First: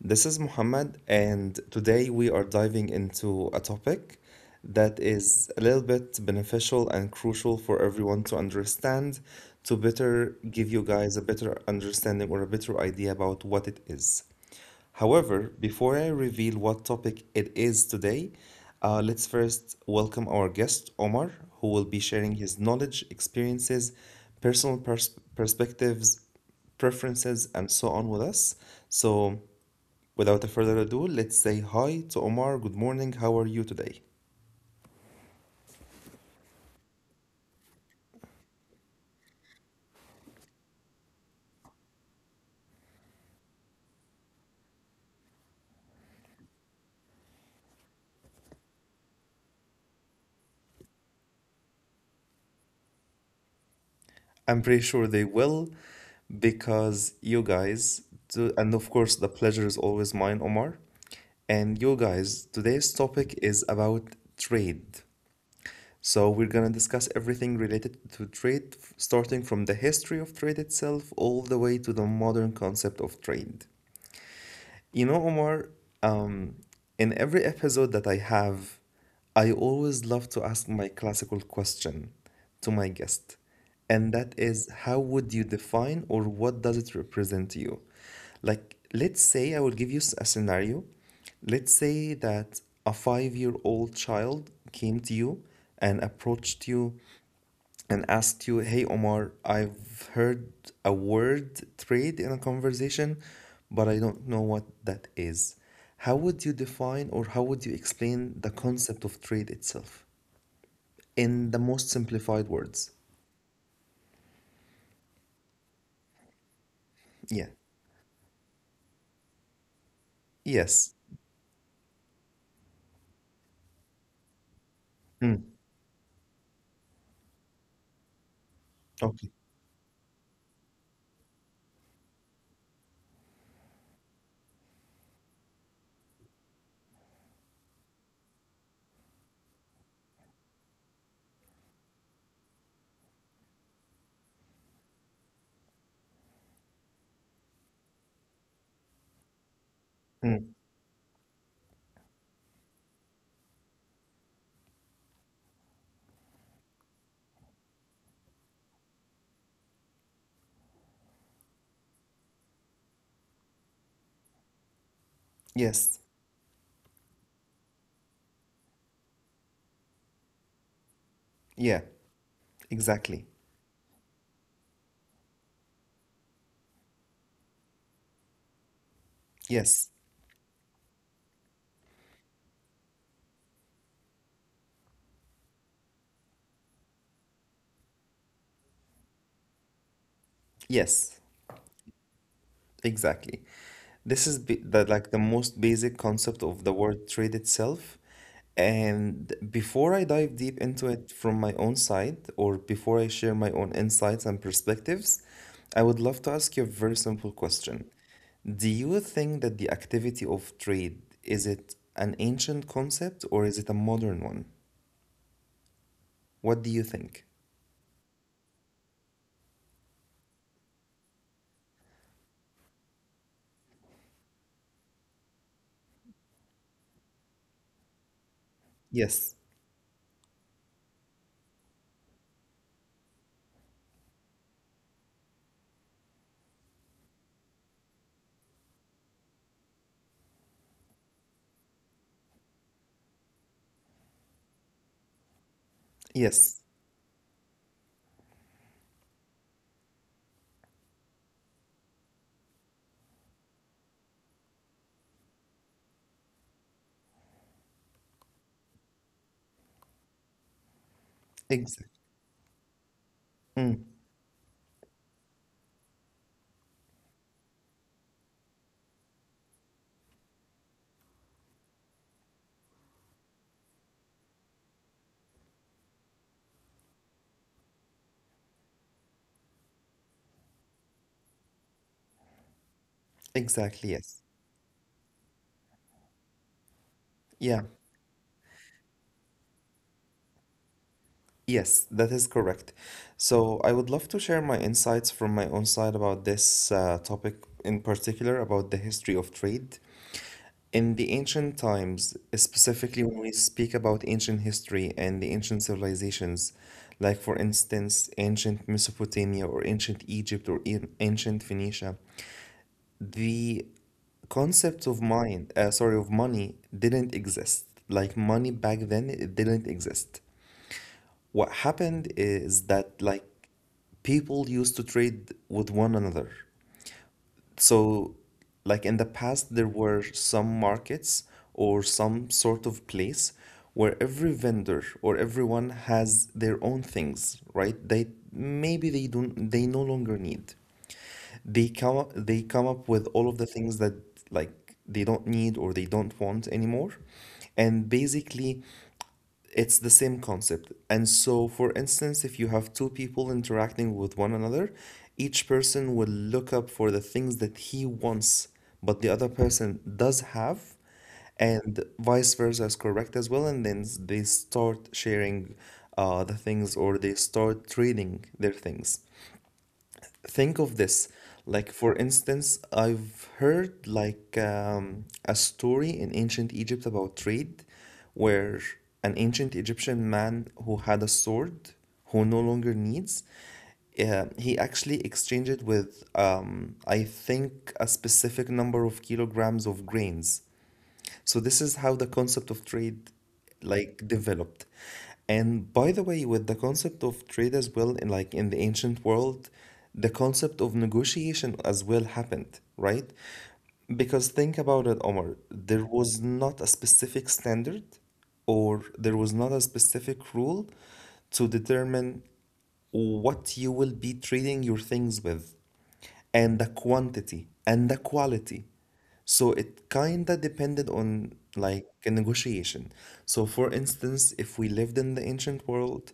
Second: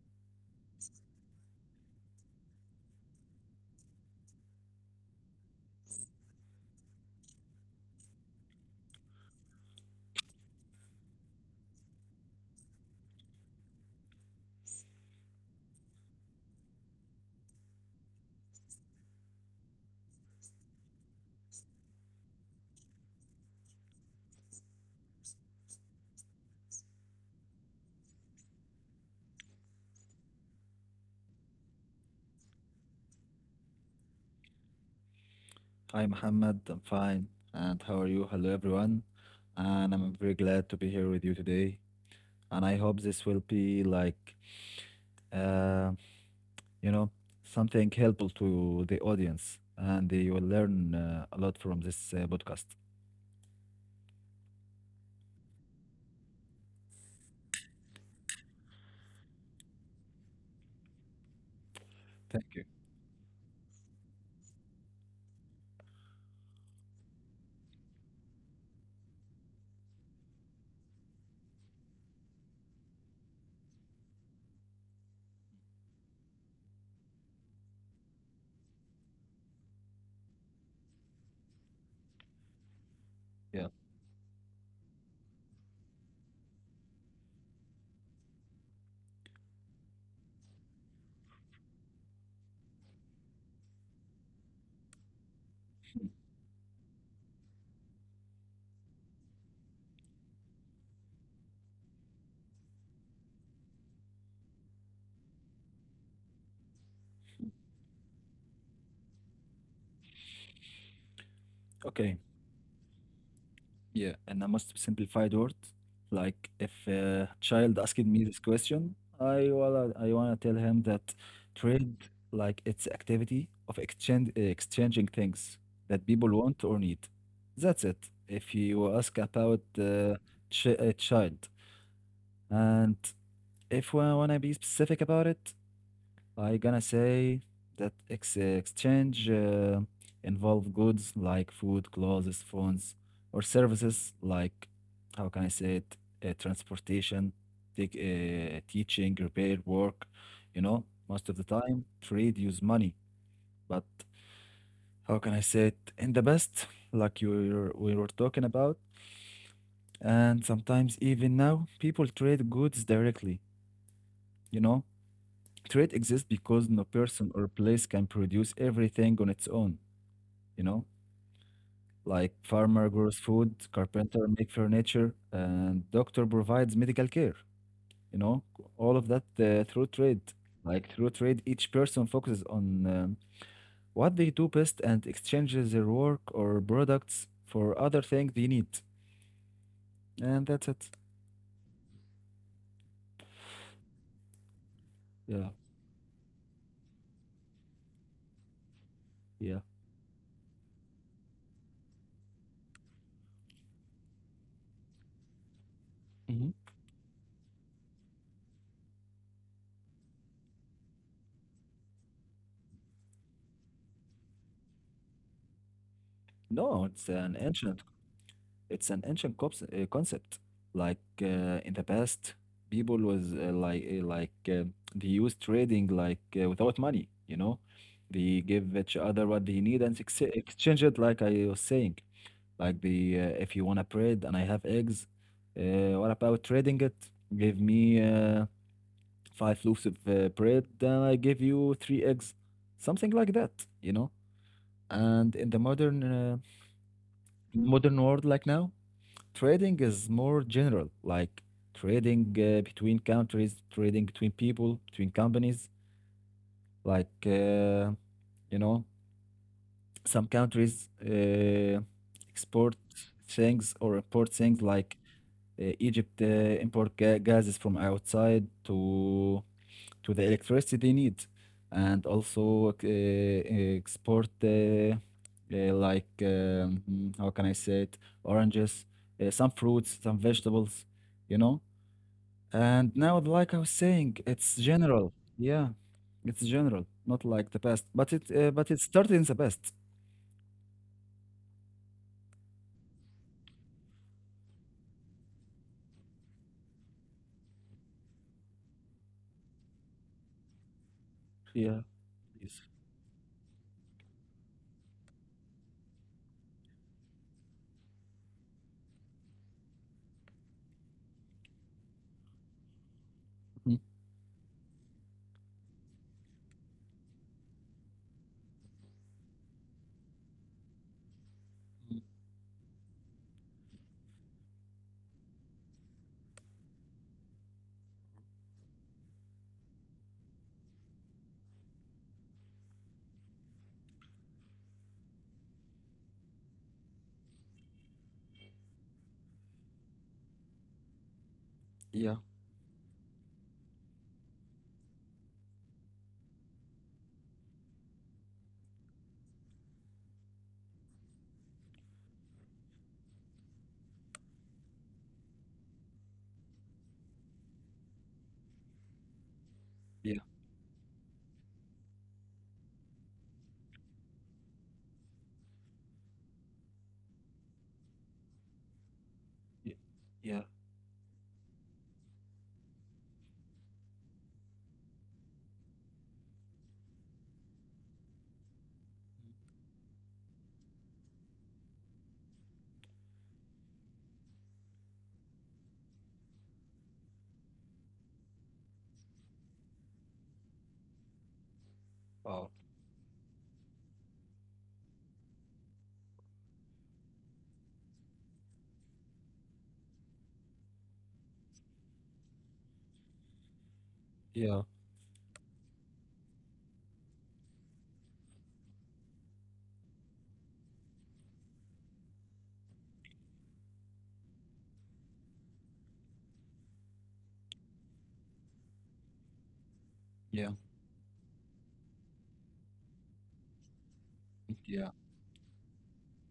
This is Muhammad, and today we are diving into a topic that is a little bit beneficial and crucial for everyone to understand to better give you guys a better understanding or a better idea about what it is. However, before I reveal what topic it is today, let's first welcome our guest, Omar, who will be sharing his knowledge, experiences, personal perspectives, preferences, and so on with us. So, without further ado, let's say hi to Omar. Good morning. How are you today? Hi, Mohammed. I'm fine. And how are you? Hello, everyone. And I'm very glad to be here with you today. And I hope this will be like, uh, you know, something helpful to the audience, and they will learn a lot from this podcast. I'm pretty sure they will because you guys, do, and of course, the pleasure is always mine, Omar. And you Thank guys, you. today's topic is about trade. So, we're gonna discuss everything related to trade, starting from the history of trade itself all the way to the modern concept of trade. You know, Omar, um, in every episode that I have, I always love to ask my classical question to my guest, Yeah. and that is how would you define or what does it represent to you? Like, let's say I will give you a scenario. Let's say that a 5-year old child came to you and approached you and asked you, "Hey Omar, I've heard a word trade in a conversation, but I don't know what that is. How would you define or how would you explain the concept of trade itself in the most Okay. simplified words?" Yeah, and I must simplified word. Like if a Yeah. child asked me this question, I wanna tell him Yes. that trade like it's activity of exchange exchanging Mm. things that people want or need. That's it. If you ask Okay. about ch a child, and if I wanna be specific about it, I gonna say that ex exchange involve goods like food, clothes, phones, or services like how can I say it? Transportation, take, teaching, repair, work. Mm. You know, most of the time trade use money, but how can I say it? In the best, like we were talking about, and sometimes even now people trade goods directly. You know, Yes. Trait exists because no person or place can produce everything on its own, you know? Yeah. Like farmer Exactly. grows food, carpenter make furniture, and doctor provides medical care, you know? All of that Yes. through trade. Like through trade, each person focuses on what they do best and exchanges their work or products for other things they need. And that's it. Yes. Exactly. This is b the like the most Yeah, basic concept of the word trade itself. And yeah. before I dive deep into it from my own side, or before I share my own insights and perspectives, I would love to ask you a Mhm. very simple question. Do you think that the activity of trade is it an ancient concept or is it a modern one? What do you No, it's think? an ancient It's an ancient cops concept. Like in the past, people was like they used trading like without money. You know, they give each Yes. other what they need and ex exchange it. Like I was saying, like the if you wanna bread and I have eggs, what about trading it? Give me five loaves of bread, then I give you three eggs, something like that. You know, and in the modern uh, Yes. modern world like now. Trading is more general, like trading between countries, trading between people, between companies. Like, uh, you know, some countries Exactly. Export Mm, things or import things like Egypt import gases from outside to the electricity need, and also export how can I say it, oranges, some fruits, some vegetables, you know. And now, like I was exactly. Yes. saying, it's general. Yeah, it's general, not like Yeah. the past, but it started in the past. Yes, that is correct. So I would love to share my insights from my own side about this topic in particular about the history of trade. In the ancient Yeah, times, please. specifically when we speak about ancient history and the ancient civilizations, like for instance, ancient Mesopotamia or ancient Egypt or ancient Phoenicia, the Mhm. concept of money didn't exist. Like money back then, it didn't exist. What Mm. happened is that like people used to trade with one another. So like in the past, there were some markets or some sort of place where every vendor or everyone has their own things, right? They maybe they don't they no longer need. They come up, Yeah, they come up with all of the things that like they don't need or they don't want anymore. And basically, it's the same concept. And so, for instance, if you have two people interacting with one another, each person will look up for the things that he wants, but the other person yeah, does have, and vice versa is correct as well. And then they start sharing the things or they start trading their things. yeah, yeah. Think of this, like, for instance, I've heard like a story in ancient Egypt about trade where an ancient Egyptian man who had a sword who no longer needs, he actually exchanged it with I think a specific number of kilograms of grains. So this is how the Wow. concept of trade like developed. And by the way, with the concept of trade as well, in like in the ancient world, the concept of negotiation as well happened, right? Because Yeah, think about it, Omar, there was not a specific standard or there was not a specific rule to determine what you will be trading your things with, and the quantity and the quality. So it yeah, kinda depended on like a negotiation. So for instance, if we yeah, lived in the ancient world,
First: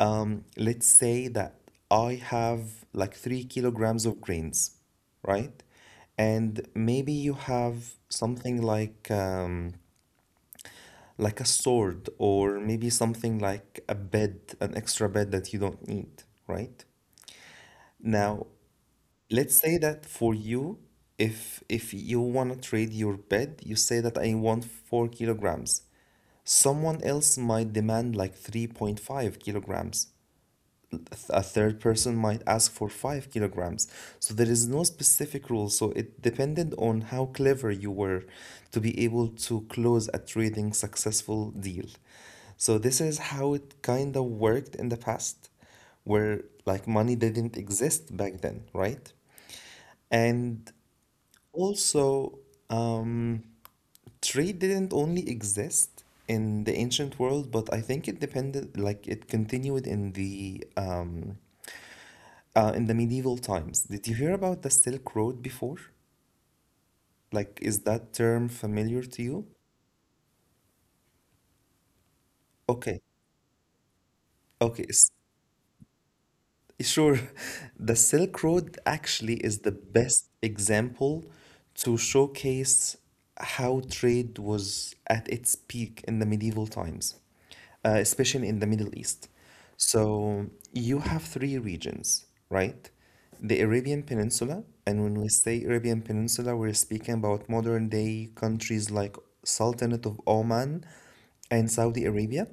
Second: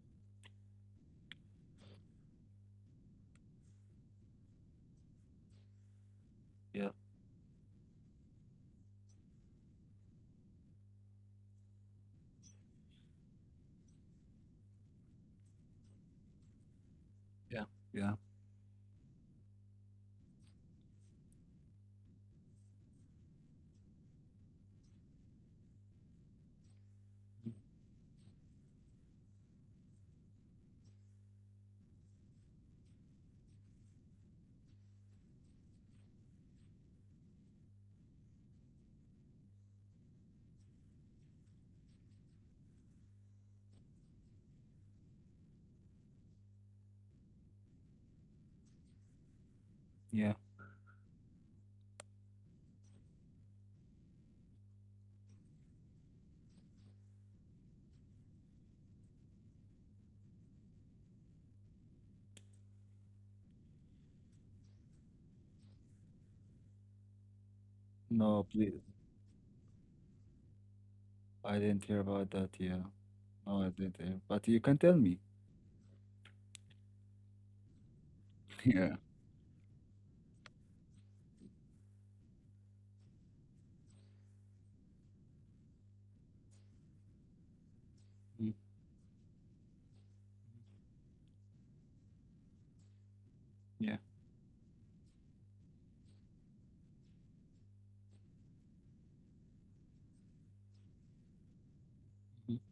let's say that I have like 3 kilograms of grains, right? And yeah, maybe you have something like a sword, or maybe something like a bed, an extra bed that you don't need, right? yeah, yeah, Now, let's say that for you, if you want to trade your bed, you say that I want 4 kilograms. Someone else might demand like 3.5 kilograms, a third person might ask for 5 kilograms. So there is no specific rule. So it depended on how clever you were to be able to close a trading successful deal. So this is how it kind of worked in the past, where like money didn't exist back then, right? yeah. And also, um, trade didn't only exist in the ancient world, but I think it depended, like it continued in the medieval times. Did you hear about the Silk Road before? Like, is No, that please, term familiar to you? I didn't hear about that. Yeah, Okay, no, I didn't hear. But you can tell okay. me. Sure. The Silk Road Yeah, actually is the best example to showcase how trade was at its peak in the medieval times, mm, especially in the Middle East. So you have three regions, right? The yeah, Arabian Peninsula, and when we say Arabian Peninsula, we're speaking about modern day countries like Sultanate of Oman and Saudi mhm, Arabia.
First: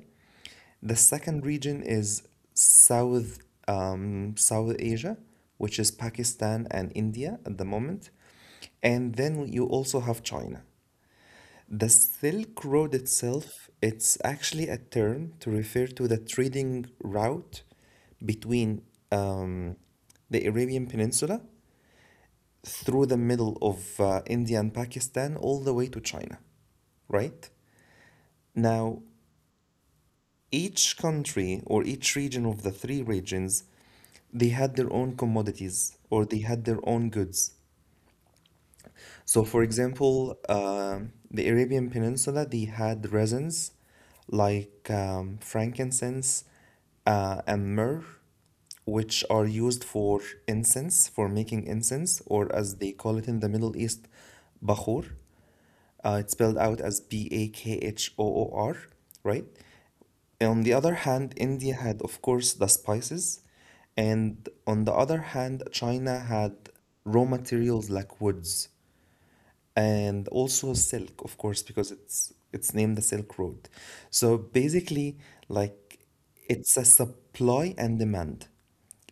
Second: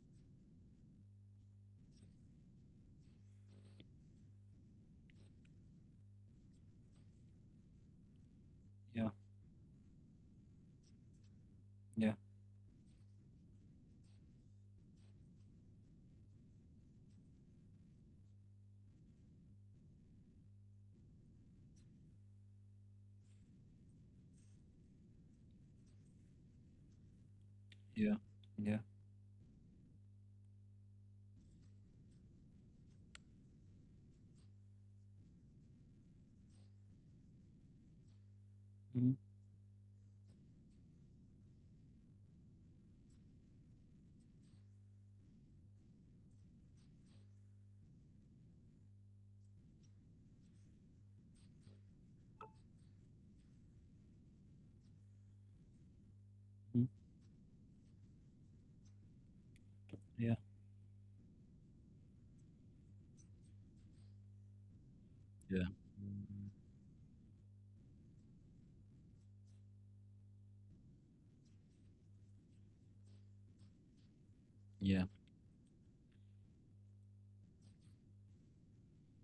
The second region is South South Asia, which is Pakistan and India at the moment. yeah, And then you also have China. The yeah, Silk Road itself, it's actually a term to refer to the trading route between um, the Arabian Peninsula through the middle of India and Pakistan all the way to China, right? yeah, yeah, Now, each country or each region of the three regions, they had their own commodities or they had their own goods. mhm, So for example, the Arabian Peninsula, they had resins like frankincense and myrrh, which are used for incense, for making incense, or as they call it in the Middle East, bakhor. It's spelled out mhm, as bakhoor, right? yeah, On the other hand, India had, of course, the spices, and on the other hand, yeah, China had mm, raw materials like woods and also silk, of course, because it's named the Silk Road. So yeah, basically, like it's a supply and demand.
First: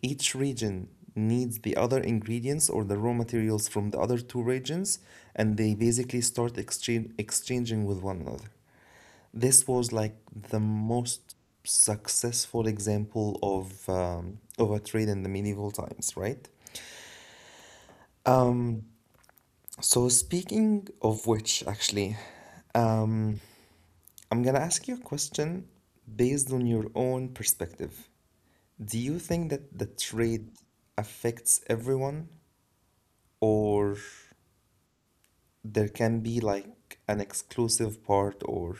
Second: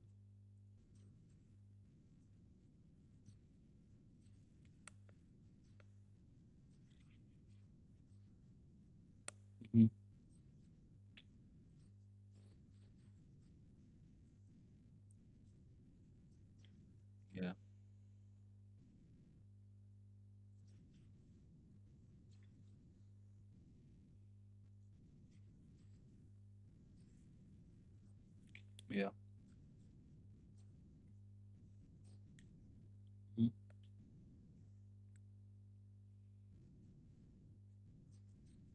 Each region needs the other ingredients or the raw materials from the other two regions, and they basically start exchanging with one another. This mhm, was like the most successful example of a trade in the medieval times, right? yeah, Um, so speaking of which, actually, um, I'm gonna ask you a question based on your own perspective. Do yeah. you think that the trade affects everyone, Mm. or there can be like an exclusive part,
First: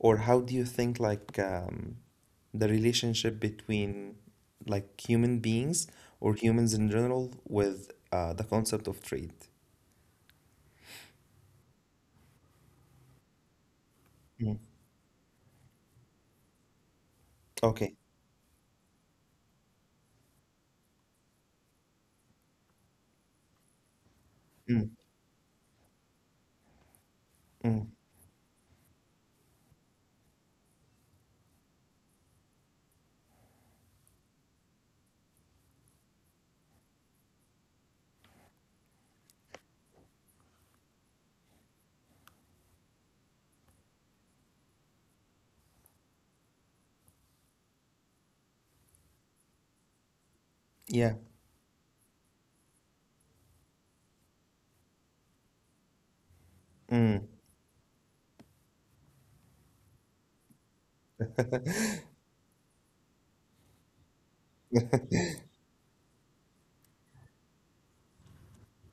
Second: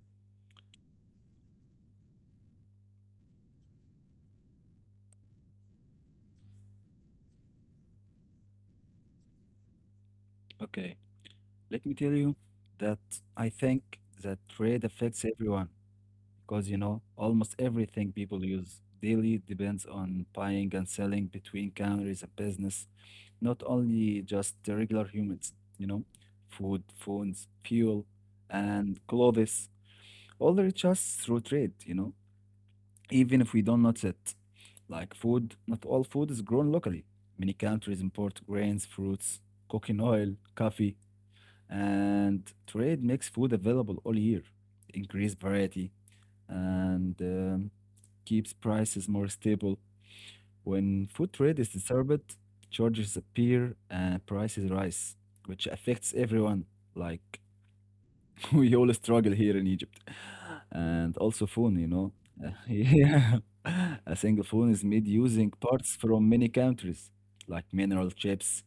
or how do you think like the relationship between like human beings or humans in general with the concept of trade? Okay. Let me tell you that I think that Mm. trade affects everyone because, you know, almost Okay. everything people use daily depends on buying and selling between countries and business, not only just the Mm. regular humans, you know, food, phones, Mm. fuel, and clothes. All reach us through trade, you know, even if we don't notice it. Like food, not all food is grown locally. Many countries import grains, fruits, cooking oil, coffee, and trade makes food available all year, increase variety, and keeps prices more stable. When food Yeah. trade is disturbed, charges appear and prices rise, which affects everyone. Mm. Like we all struggle here in Egypt, and also phone, you know. Yeah, a single phone is made using parts from many countries, like mineral chips,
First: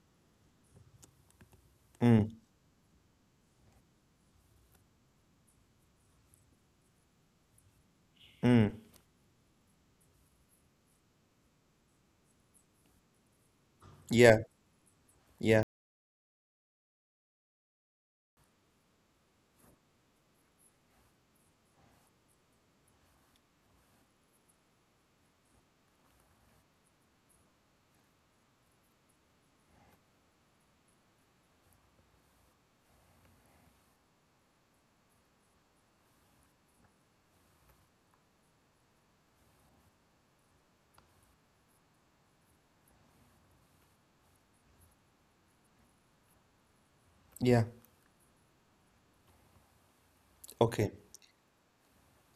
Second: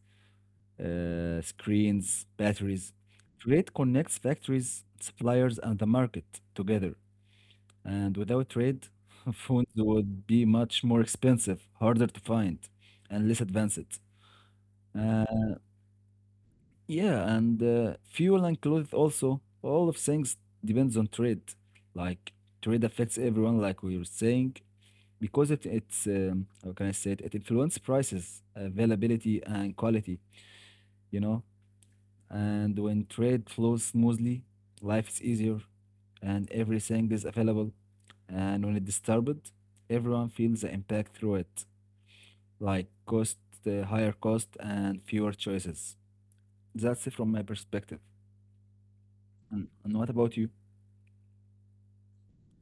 screens, Mm. batteries. Trade connects factories, suppliers, and the market together. And without trade, Mm. phones would be much more expensive, harder to find, and less advanced. Yeah. Uh, Yeah. yeah, and fuel and clothes also. All of things depends on trade. Like trade affects everyone, like we were saying, because it's how can I say it? It influences prices, availability, and quality. You know. And when trade flows smoothly, life is easier and everything is available. And when it's disturbed, everyone feels the impact through it, like cost, higher cost, and fewer choices. That's it from my Yeah. perspective. And what about you? Okay.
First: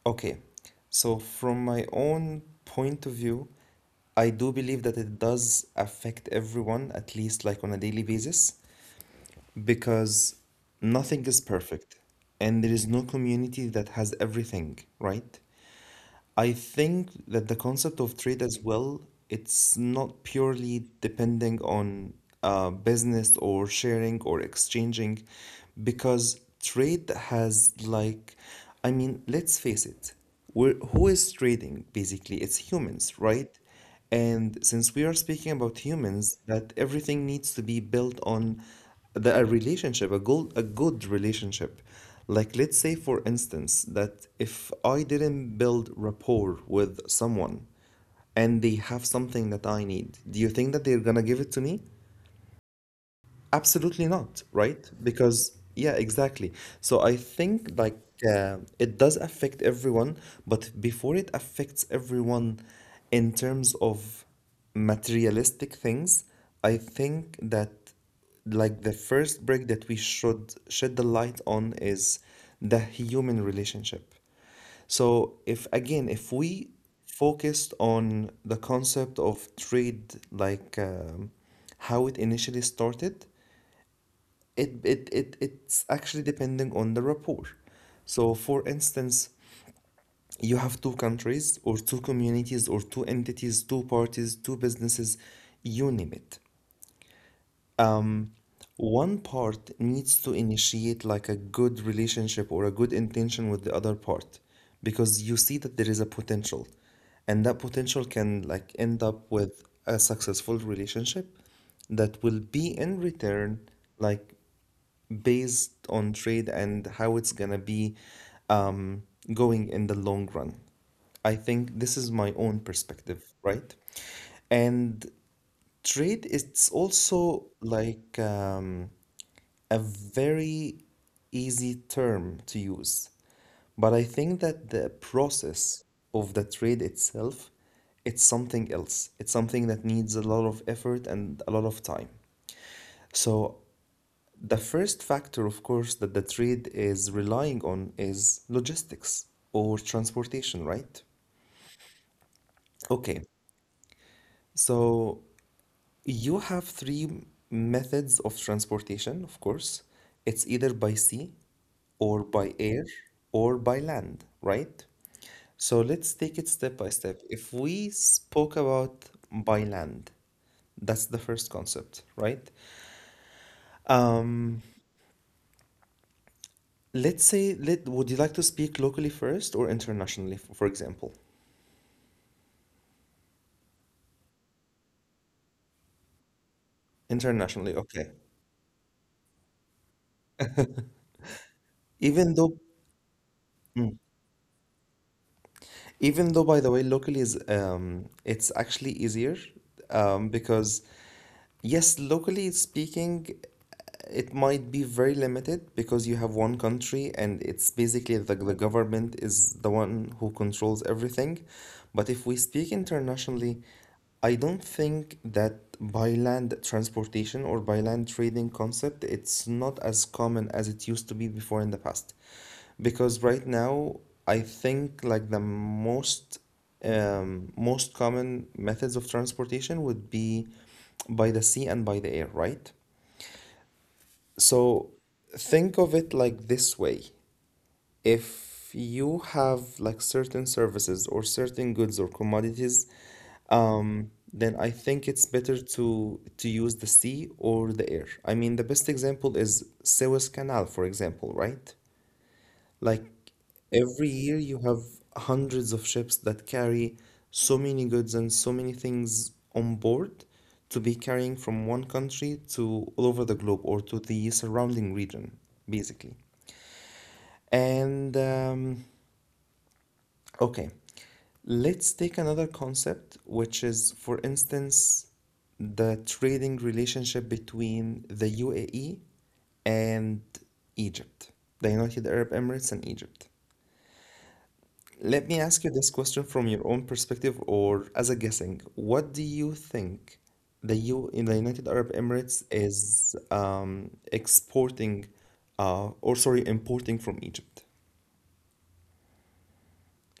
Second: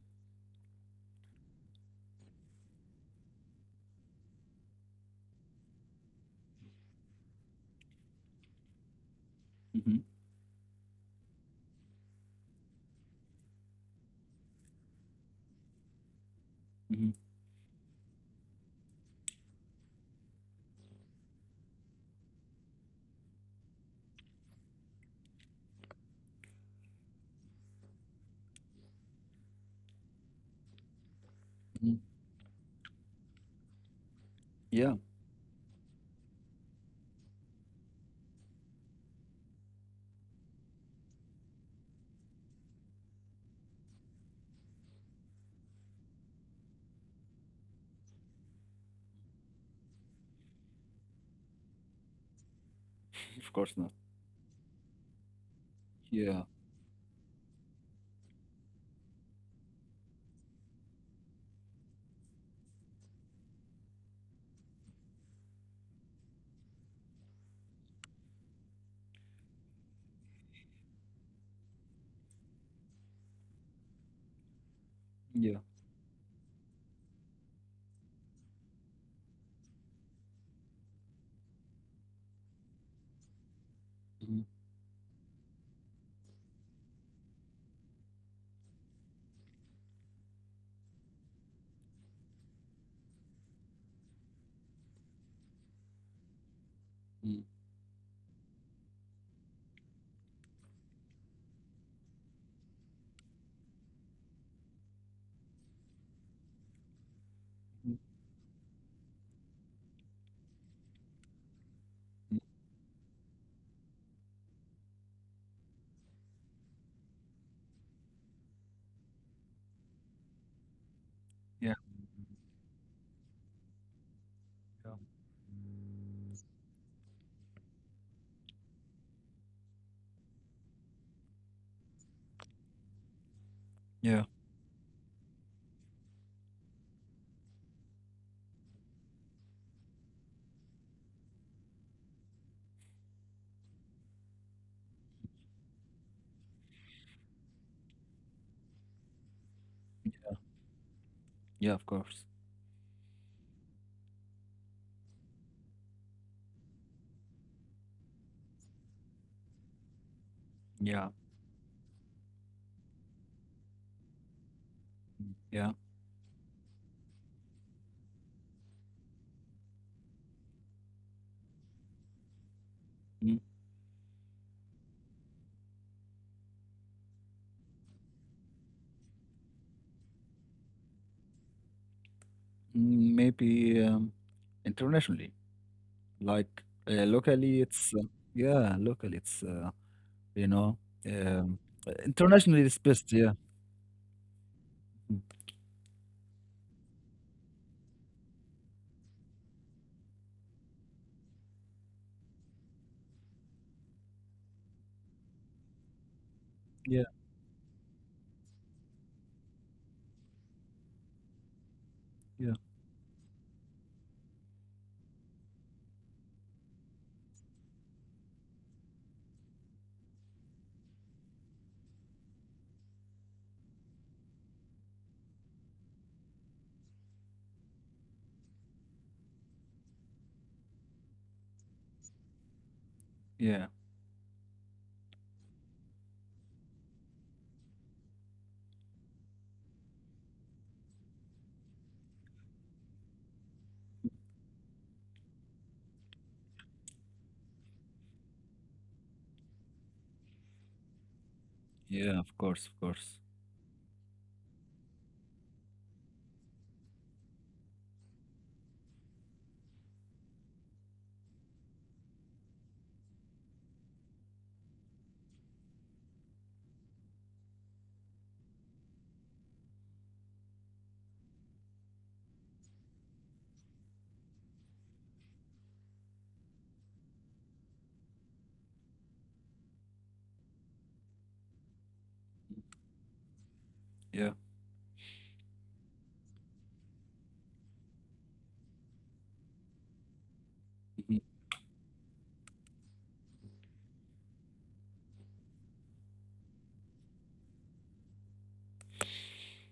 Okay. So from my own point of view, I do believe that it does affect everyone, at least like on a daily basis. Hmm. Because nothing is perfect and there is no community that has everything, right? I Hmm. think that the concept of trade as well, it's not purely depending on business or sharing or exchanging, because trade has like, I mean, let's face it, we're, who is trading Hmm. basically? It's humans, right? And Yeah, since we are speaking about humans, that everything needs to be built on a relationship, a good relationship. Like, let's say, for instance, that if I didn't build rapport with someone and they have something that I need, do you think that they're gonna give it to me? of course not. Absolutely not, right? Because, yeah, Yeah, exactly. So I think like it does affect everyone, but before it affects everyone in terms of materialistic things, I think that like the first break that we should shed the light on is the human relationship. So if yeah. again, if we focused on the concept of trade, like how it initially started, Mhm, it's actually depending on the rapport. So, for instance, you have two countries or two communities or two entities, two parties, two businesses, you name it. mhm, Um, One part needs to initiate like a good relationship or a good intention with the other part because you see that there is a potential and that potential can mhm, like end up with a successful relationship that will be in mhm. return like based on trade and how it's gonna be um, going in the long run. I think this is my Yeah, own perspective, right? And yeah, trade is also like a very easy term to use, but I think that the yeah, process of the trade itself, it's something else. It's something that needs a lot of effort and a lot of time. So the first factor, of course, that the trade is relying on is logistics or transportation, right? yeah, of course. Okay, so you have three methods of transportation, of course. It's either by sea Yeah, or by air or by land, right? So let's yeah. take it step by step. If we spoke about by land, that's the first concept, right? Mm, Um, Let's say, let would you like to speak locally first or internationally, for example? mm, maybe internationally. Like Internationally, okay. locally, it's yeah, locally, it's you know, um, Even though, internationally, it's best. Yeah, Mm. Even though, by the way, locally is it's actually easier because. Yes, locally speaking, it might be very limited because you have one country yeah, and it's basically the government is the one who controls everything. But if we speak yeah, internationally, I don't think that by land transportation or by land trading concept, it's not as common as it used to be before in the past. Because right now, I think like the most most common methods of transportation would be by the sea and by the air, right? yeah, So think of it like this way. If you have like certain services or certain goods or commodities, then I think it's better to use the sea or the air. I mean, the best example is Suez Canal, for example, right? yeah. Of Like course, of course. every year, you have hundreds of ships that carry so many goods and so many things on board to be carrying from one country to all over the globe or to the surrounding region, basically. And um, okay, let's take another concept, which is, for instance, the trading relationship between the UAE and Egypt, the United Arab Emirates and Egypt. Yeah. Let me ask you this question from your own perspective or as a guessing. What do you think the U in the United Mhm. Arab Emirates is exporting or sorry, importing from Egypt?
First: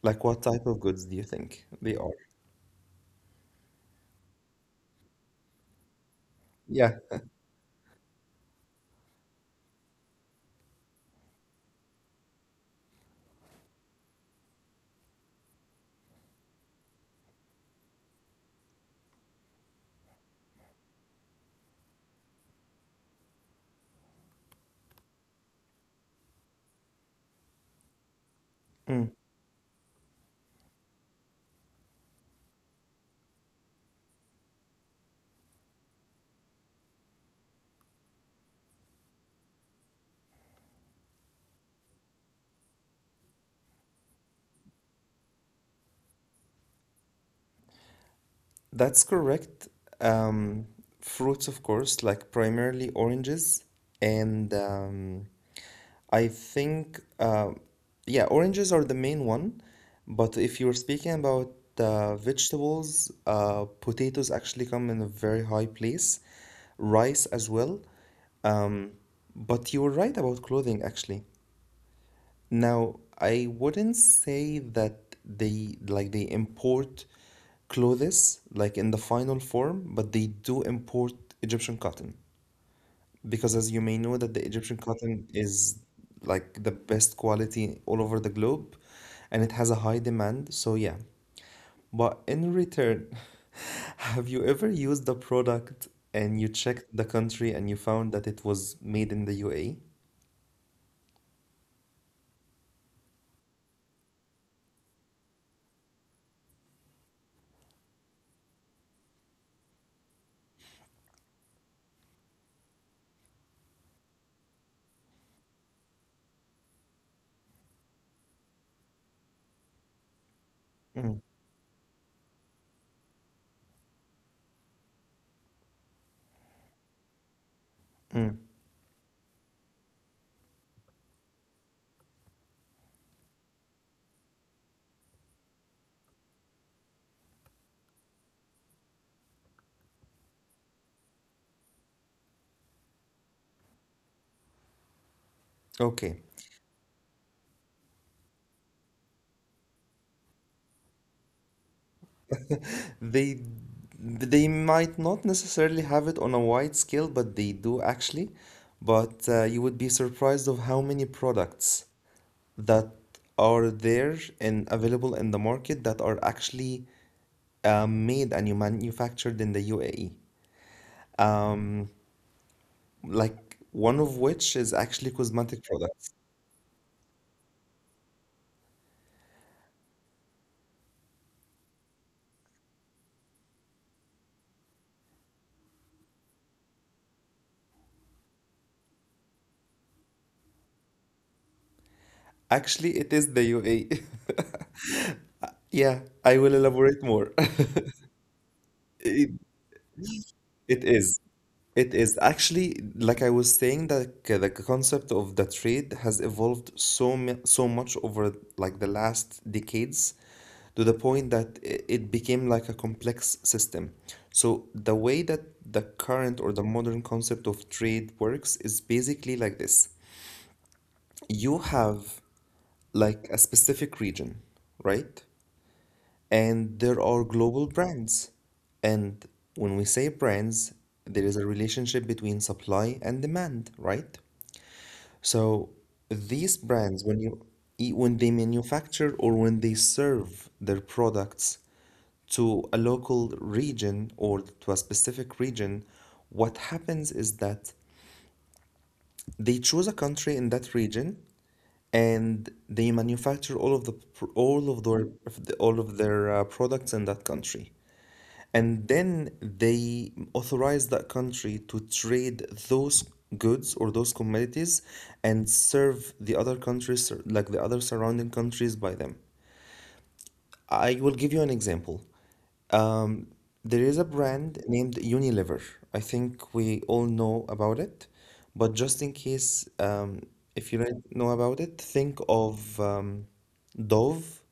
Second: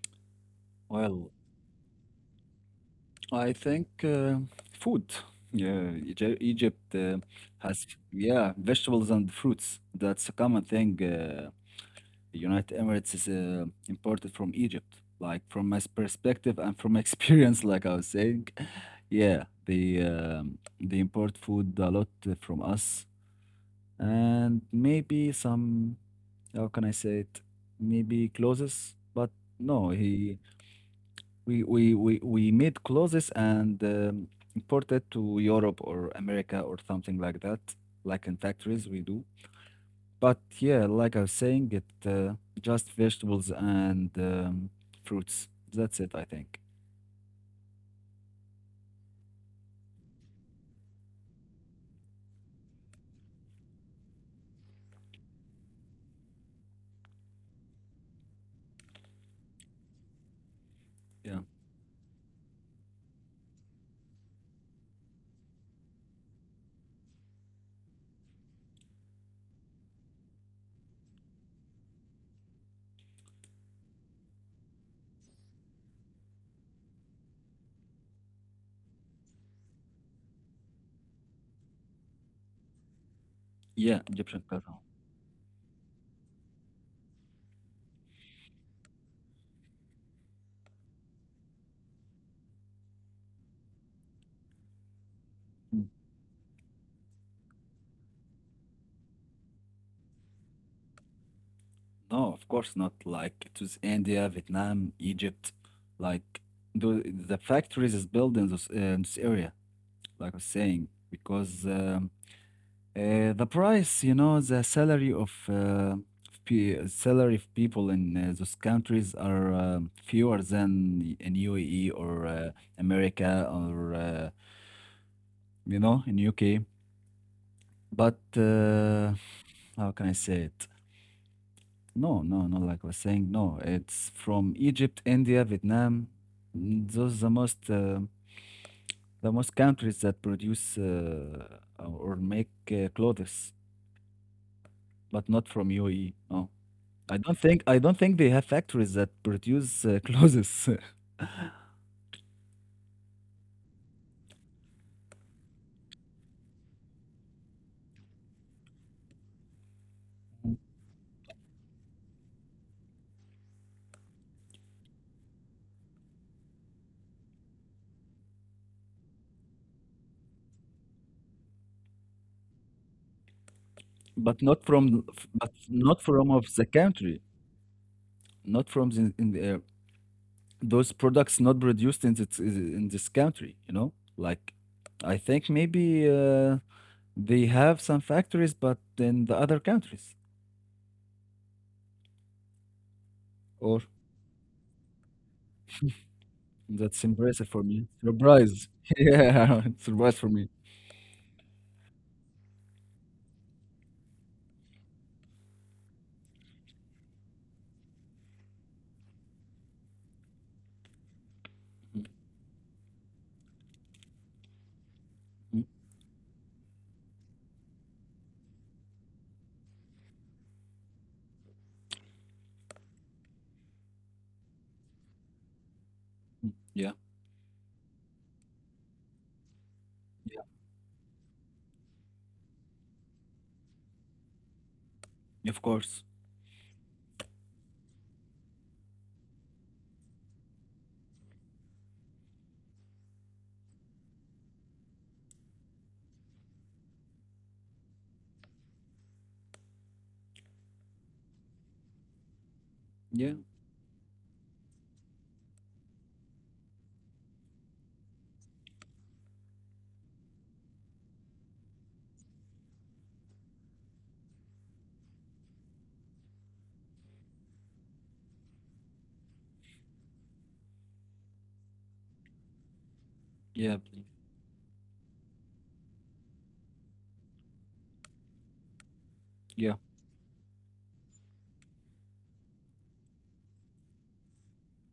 Like what type of goods do you Well, think they are? I think food. Yeah, Egypt Yeah. Has yeah vegetables and fruits. That's a common thing. The United Emirates is imported from Egypt. Like from my perspective and from experience, like I was saying, yeah, they import food a lot from us, and maybe some how can I say it? Maybe clothes, but no, he we made clothes and imported to Europe or America or something like that, like in factories we do but yeah, like I was saying, it just vegetables and fruits. That's it, I think. That's correct. Um, Fruits, of course, like primarily oranges. And I think, uh, yeah, oranges are the main one. But if you're speaking about Yeah, vegetables, potatoes actually come in a very high place, rice as well. Um, but you were right about clothing, actually. Now, I wouldn't say that they import clothes like in the final form, but they do import Egyptian cotton because as you yeah, may know Egyptian that the cuisine. Egyptian cotton is like the best quality all over the globe and it has a high demand. So yeah. But in return, have you ever used the product and you checked the country and you found that it was made in the UAE? No, of course not. Like it was India, Vietnam, Egypt. Like the the factories is built in this area. Like I was saying, because the price, you know, the salary of salary of people in those countries are fewer than in Mm. UAE or. America or you know, in UK. But Mm. uh, how can I say it? No, no, no. Like I was saying, no. It's from Egypt, India, Vietnam. Mm, those are the most countries that produce or make clothes, but not from UAE. Okay. No, I don't think they have factories that produce clothes, They they might not necessarily have it on a wide scale, but they do actually. But you would be surprised of how many products that are there and available in the market that are actually made and you manufactured in the UAE. Mm, like one of but not which is from actually but cosmetic not from products. of the country, not from the, in the those products not produced in this country you know like I think maybe they have some factories but in the other countries Actually, it is the or UAE. Yeah, I will that's elaborate impressive more. for me, surprise. Yeah. Surprise for me. It is. It is actually like I was saying that the concept of the trade has evolved so much over like the last decades to the point that Mm, it became like a complex system. So the way that mm, the current or the modern concept of trade works is basically like this. You have like a specific region, right? mm. Yeah, And there are global brands. And when we say brands, there is a relationship between supply and demand, right? yeah, of So course, these brands, when when they manufacture or when they serve their products to a local region or to a specific region, what happens is that they choose a country in that region and they yeah, manufacture all of the pr- all of their products in that country. And then they authorize that country to trade those goods or those commodities and serve the other countries, like the other surrounding countries, by them. I will give you an example. Um, yeah, there is please. a brand named Unilever. I think we all know about it, but just in Yeah. case, if you don't know about it, think of Dove,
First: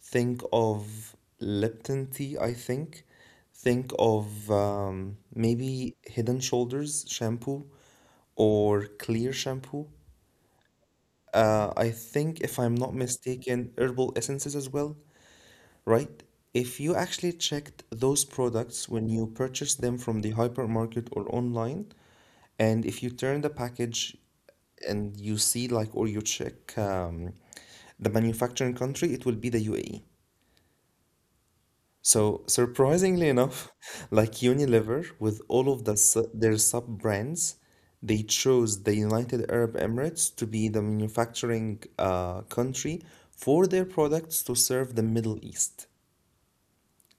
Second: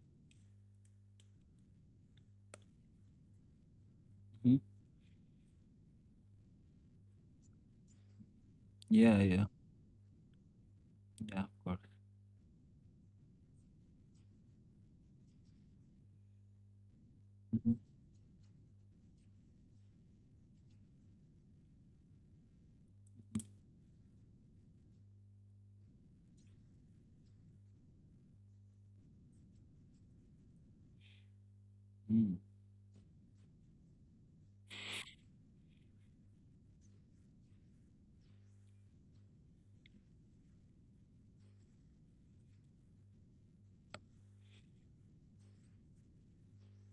think of Lipton tea, I think of Mhm. Maybe Head and Shoulders shampoo or clear Yeah, yeah, shampoo. yeah, of I course. think, if I'm not mistaken, herbal essences as well, right? If you actually checked Mhm. those products when you purchased them from the hypermarket or online, and if you turn the package and or you check the manufacturing country, it will be the UAE. So Mm. surprisingly enough, like Unilever with all of their sub-brands, they chose the United Arab Emirates to be the manufacturing country for their products to serve the Middle East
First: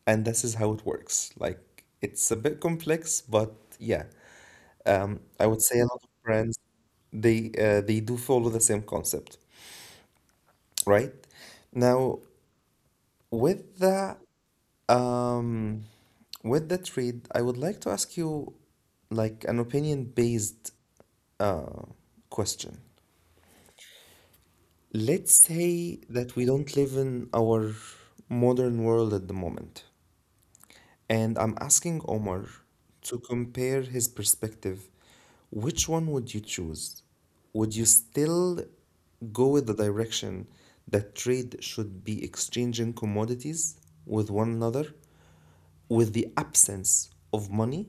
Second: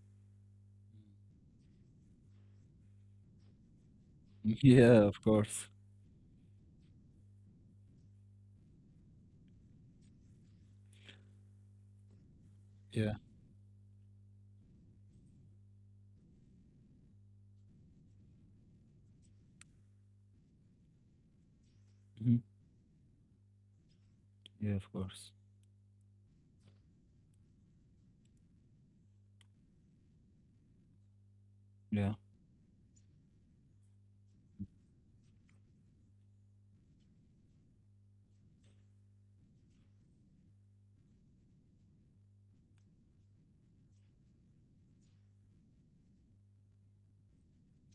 and this is how it works. Like it's a bit complex, but yeah, Yeah, of I would course, say a lot of brands they do follow the same concept, right? Now yeah. with the um, with the trade, I would like to ask you like an opinion based uh, Mhm. question. Yeah, of course, Let's say that we don't live in our modern world at the moment. And I'm asking yeah. Omar to compare his perspective. Which one would you choose? Would you still go with the direction that trade should be exchanging commodities with one another with the absence of money?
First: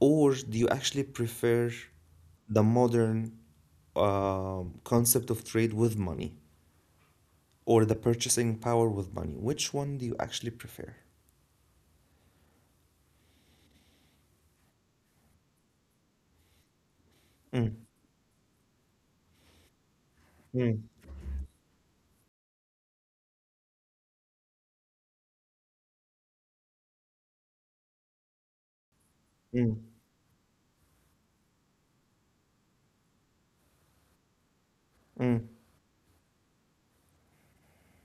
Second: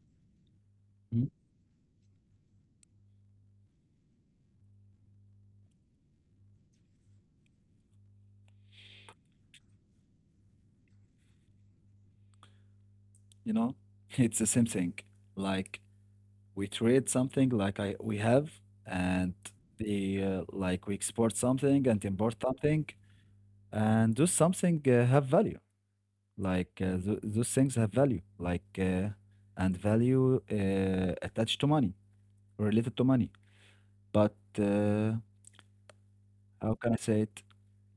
Or do you actually Mhm. prefer the modern concept of trade with money or the purchasing power with money? Which one do you actually prefer? You know, it's the same thing. Like we trade something Mm, like I we have, and the mm, like we export something and import something, and do something have value. Like th those things have value, like and mm, value attached to money, related to money. But mm, how can I say it?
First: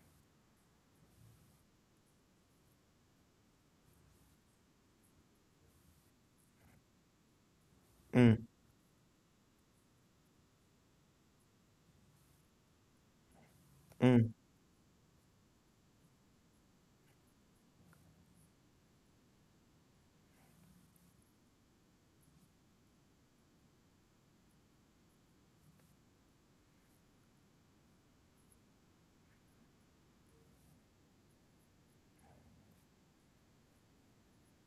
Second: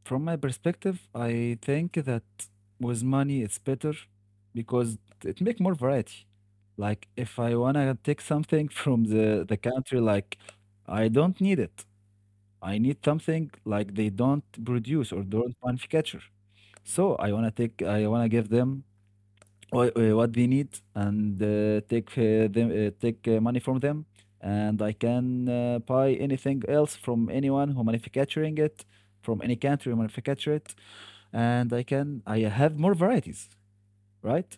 From my perspective, I think that with money it's better because it make more variety. Like if I wanna take mm. something from the country, like I don't need it. I need something like they Mm, don't produce or don't manufacture. So I wanna give them what they need and take money from them, and I can buy anything else from anyone who manufacturing it from any country who manufacture it, and I have more varieties, right?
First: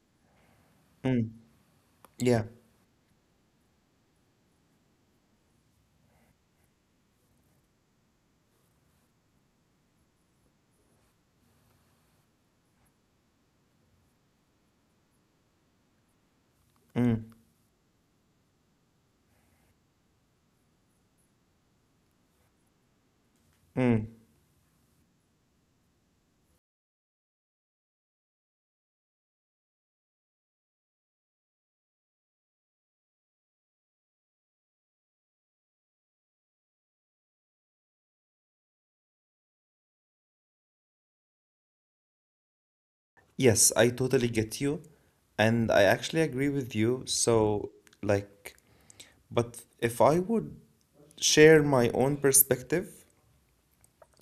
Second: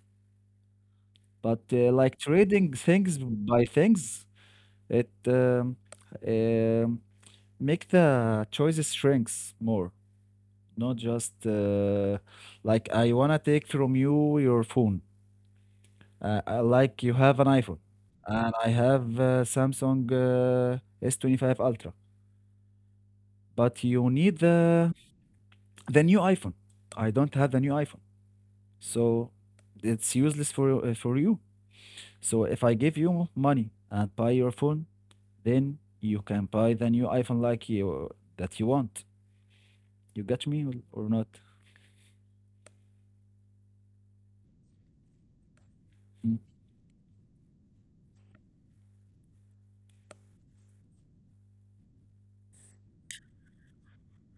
mm, But like yeah, trading things by things, it um, make the choices shrinks more, not just like I wanna take from you your phone. Like you mm, have an iPhone, and I have Samsung S25 Ultra, but mm. you need the new iPhone. I don't have the new iPhone, so it's useless for you. So if I give you money and buy your phone, then you can buy the new iPhone like you that you want. You get me or not? Yes, I totally get you. And I actually Mm. agree with you. So, like, but if I would share my own perspective,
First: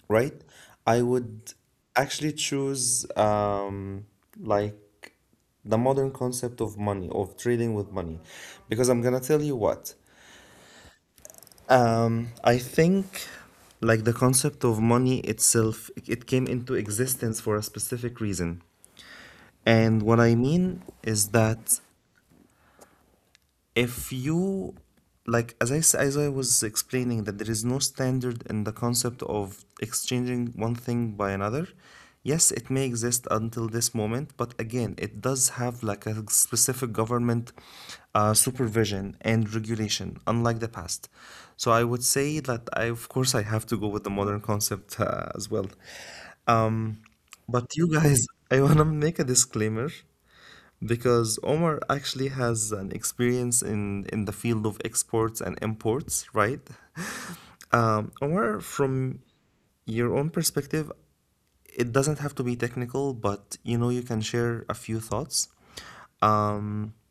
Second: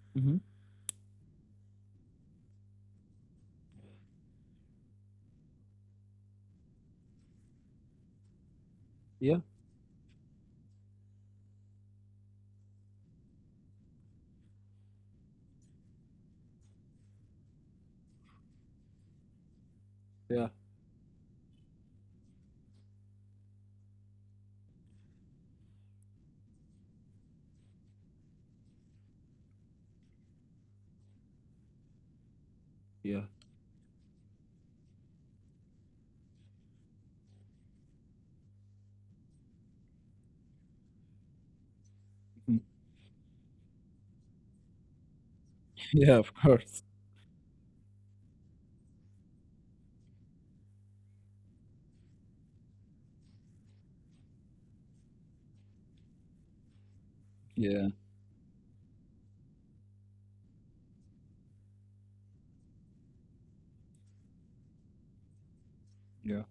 right, Mm-hmm. I would actually choose, like, the modern concept of money, of trading with money. Because I'm gonna tell you Yeah, what. I think like the concept of money itself, it came into existence for a specific reason. And what I yeah, mean is that if you, like, as I, s- as I was explaining, that there is no standard in the concept of exchanging one thing by another, yes, it may exist yeah, until this moment, but again, it does have like a specific government supervision and regulation, unlike the past. So I would say that mm, of course, I have to go with the modern concept as well. yeah. Of Um, course. but you guys, I want to make a disclaimer because Omar actually has an experience in the field of exports and imports, right? Yeah, Omar, from your own perspective, it doesn't have to be technical, but you know, you can share a few thoughts. Um, yeah.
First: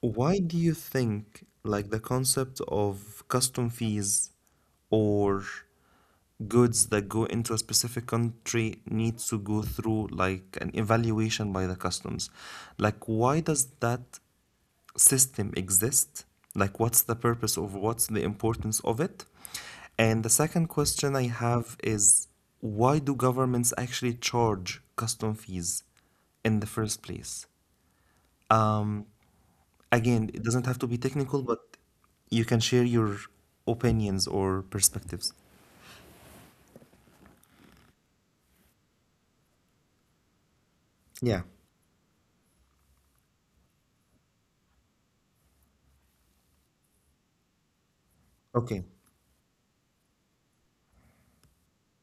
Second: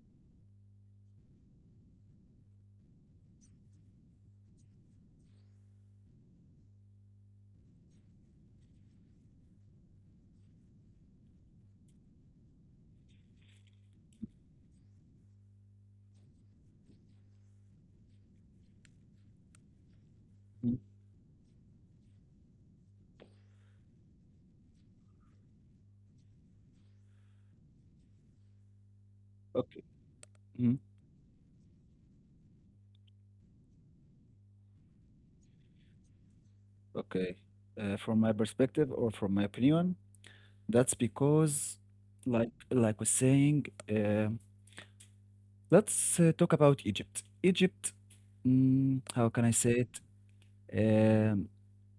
why do you think like the concept of custom fees or goods that go into a specific country need to go through like an evaluation by the customs? Like why does that system exist? Like what's the importance of it? And the second Mm, question I have is why do governments actually charge custom fees in the first place? Um. okay, Again, it doesn't have mm, to be technical, but you can share your opinions or perspectives. okay. From my perspective or from my opinion, that's Yeah. because, like was saying, let's talk about Egypt. Egypt, Okay. mm, how can I say it? Um,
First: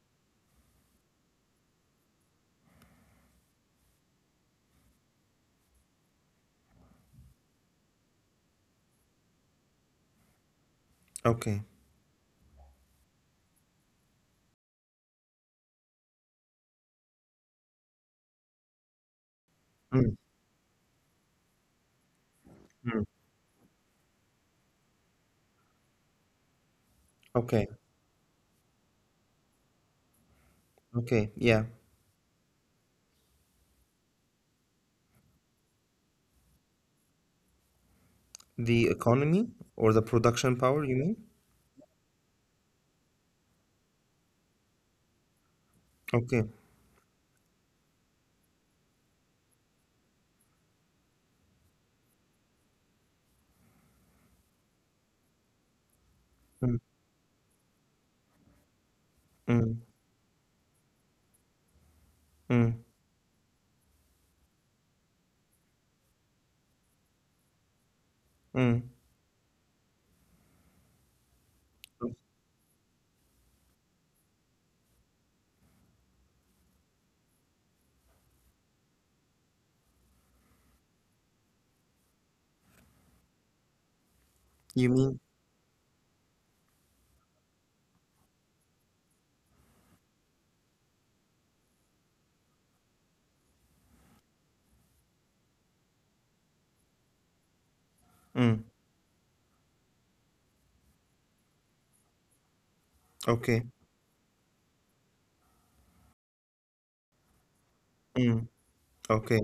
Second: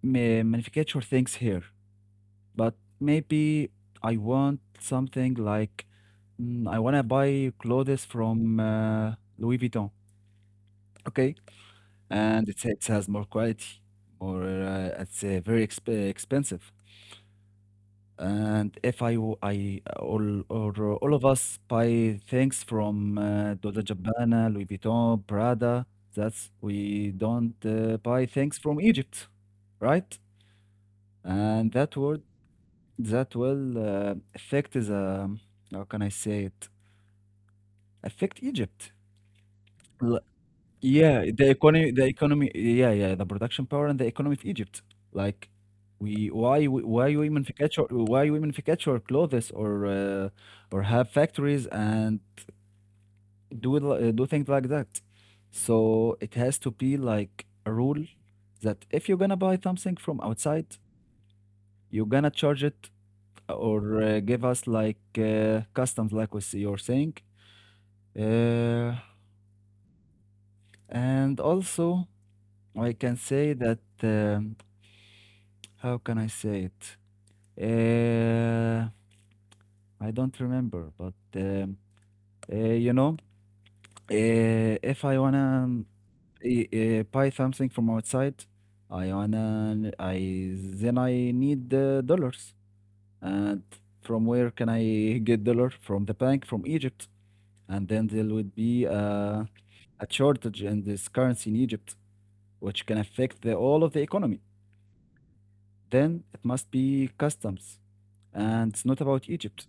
Manufacture things here. But maybe I want something like mm, I want to buy clothes from Louis Vuitton, okay? Okay. And it has more quality, or it's very exp expensive. And if I w- I Mm, all or all of us buy things mm. from Dolce and Gabbana, Louis Vuitton, Prada, that's we don't Okay. Buy things from Egypt, right? Okay. Yeah. And that word, that will affect the how can I say it? Affect The Egypt. economy or the L- production power, you mean? Yeah, the economy, the economy. Yeah, yeah, the production power and the economy of Egypt. Like, Okay. Why we manufacture, why we manufacture clothes uh, or have factories and do things like that. So it has to Mm, be like a rule that if you're gonna buy mm, something from outside, you're gonna charge mm, it or give us like customs, like we see you're saying. mm. Uh, and also, I can say that how can I say it? Uh, I don't remember, but uh, you know, You if I mean? wanna buy something from outside, I wanna I then I need the dollars. And from where can I get dollar? From the bank, from Egypt, and then there would Mm. be a shortage in this currency in Egypt, which can affect all Okay. of the economy. Then it must be customs. And Mm. it's not about Okay. Egypt.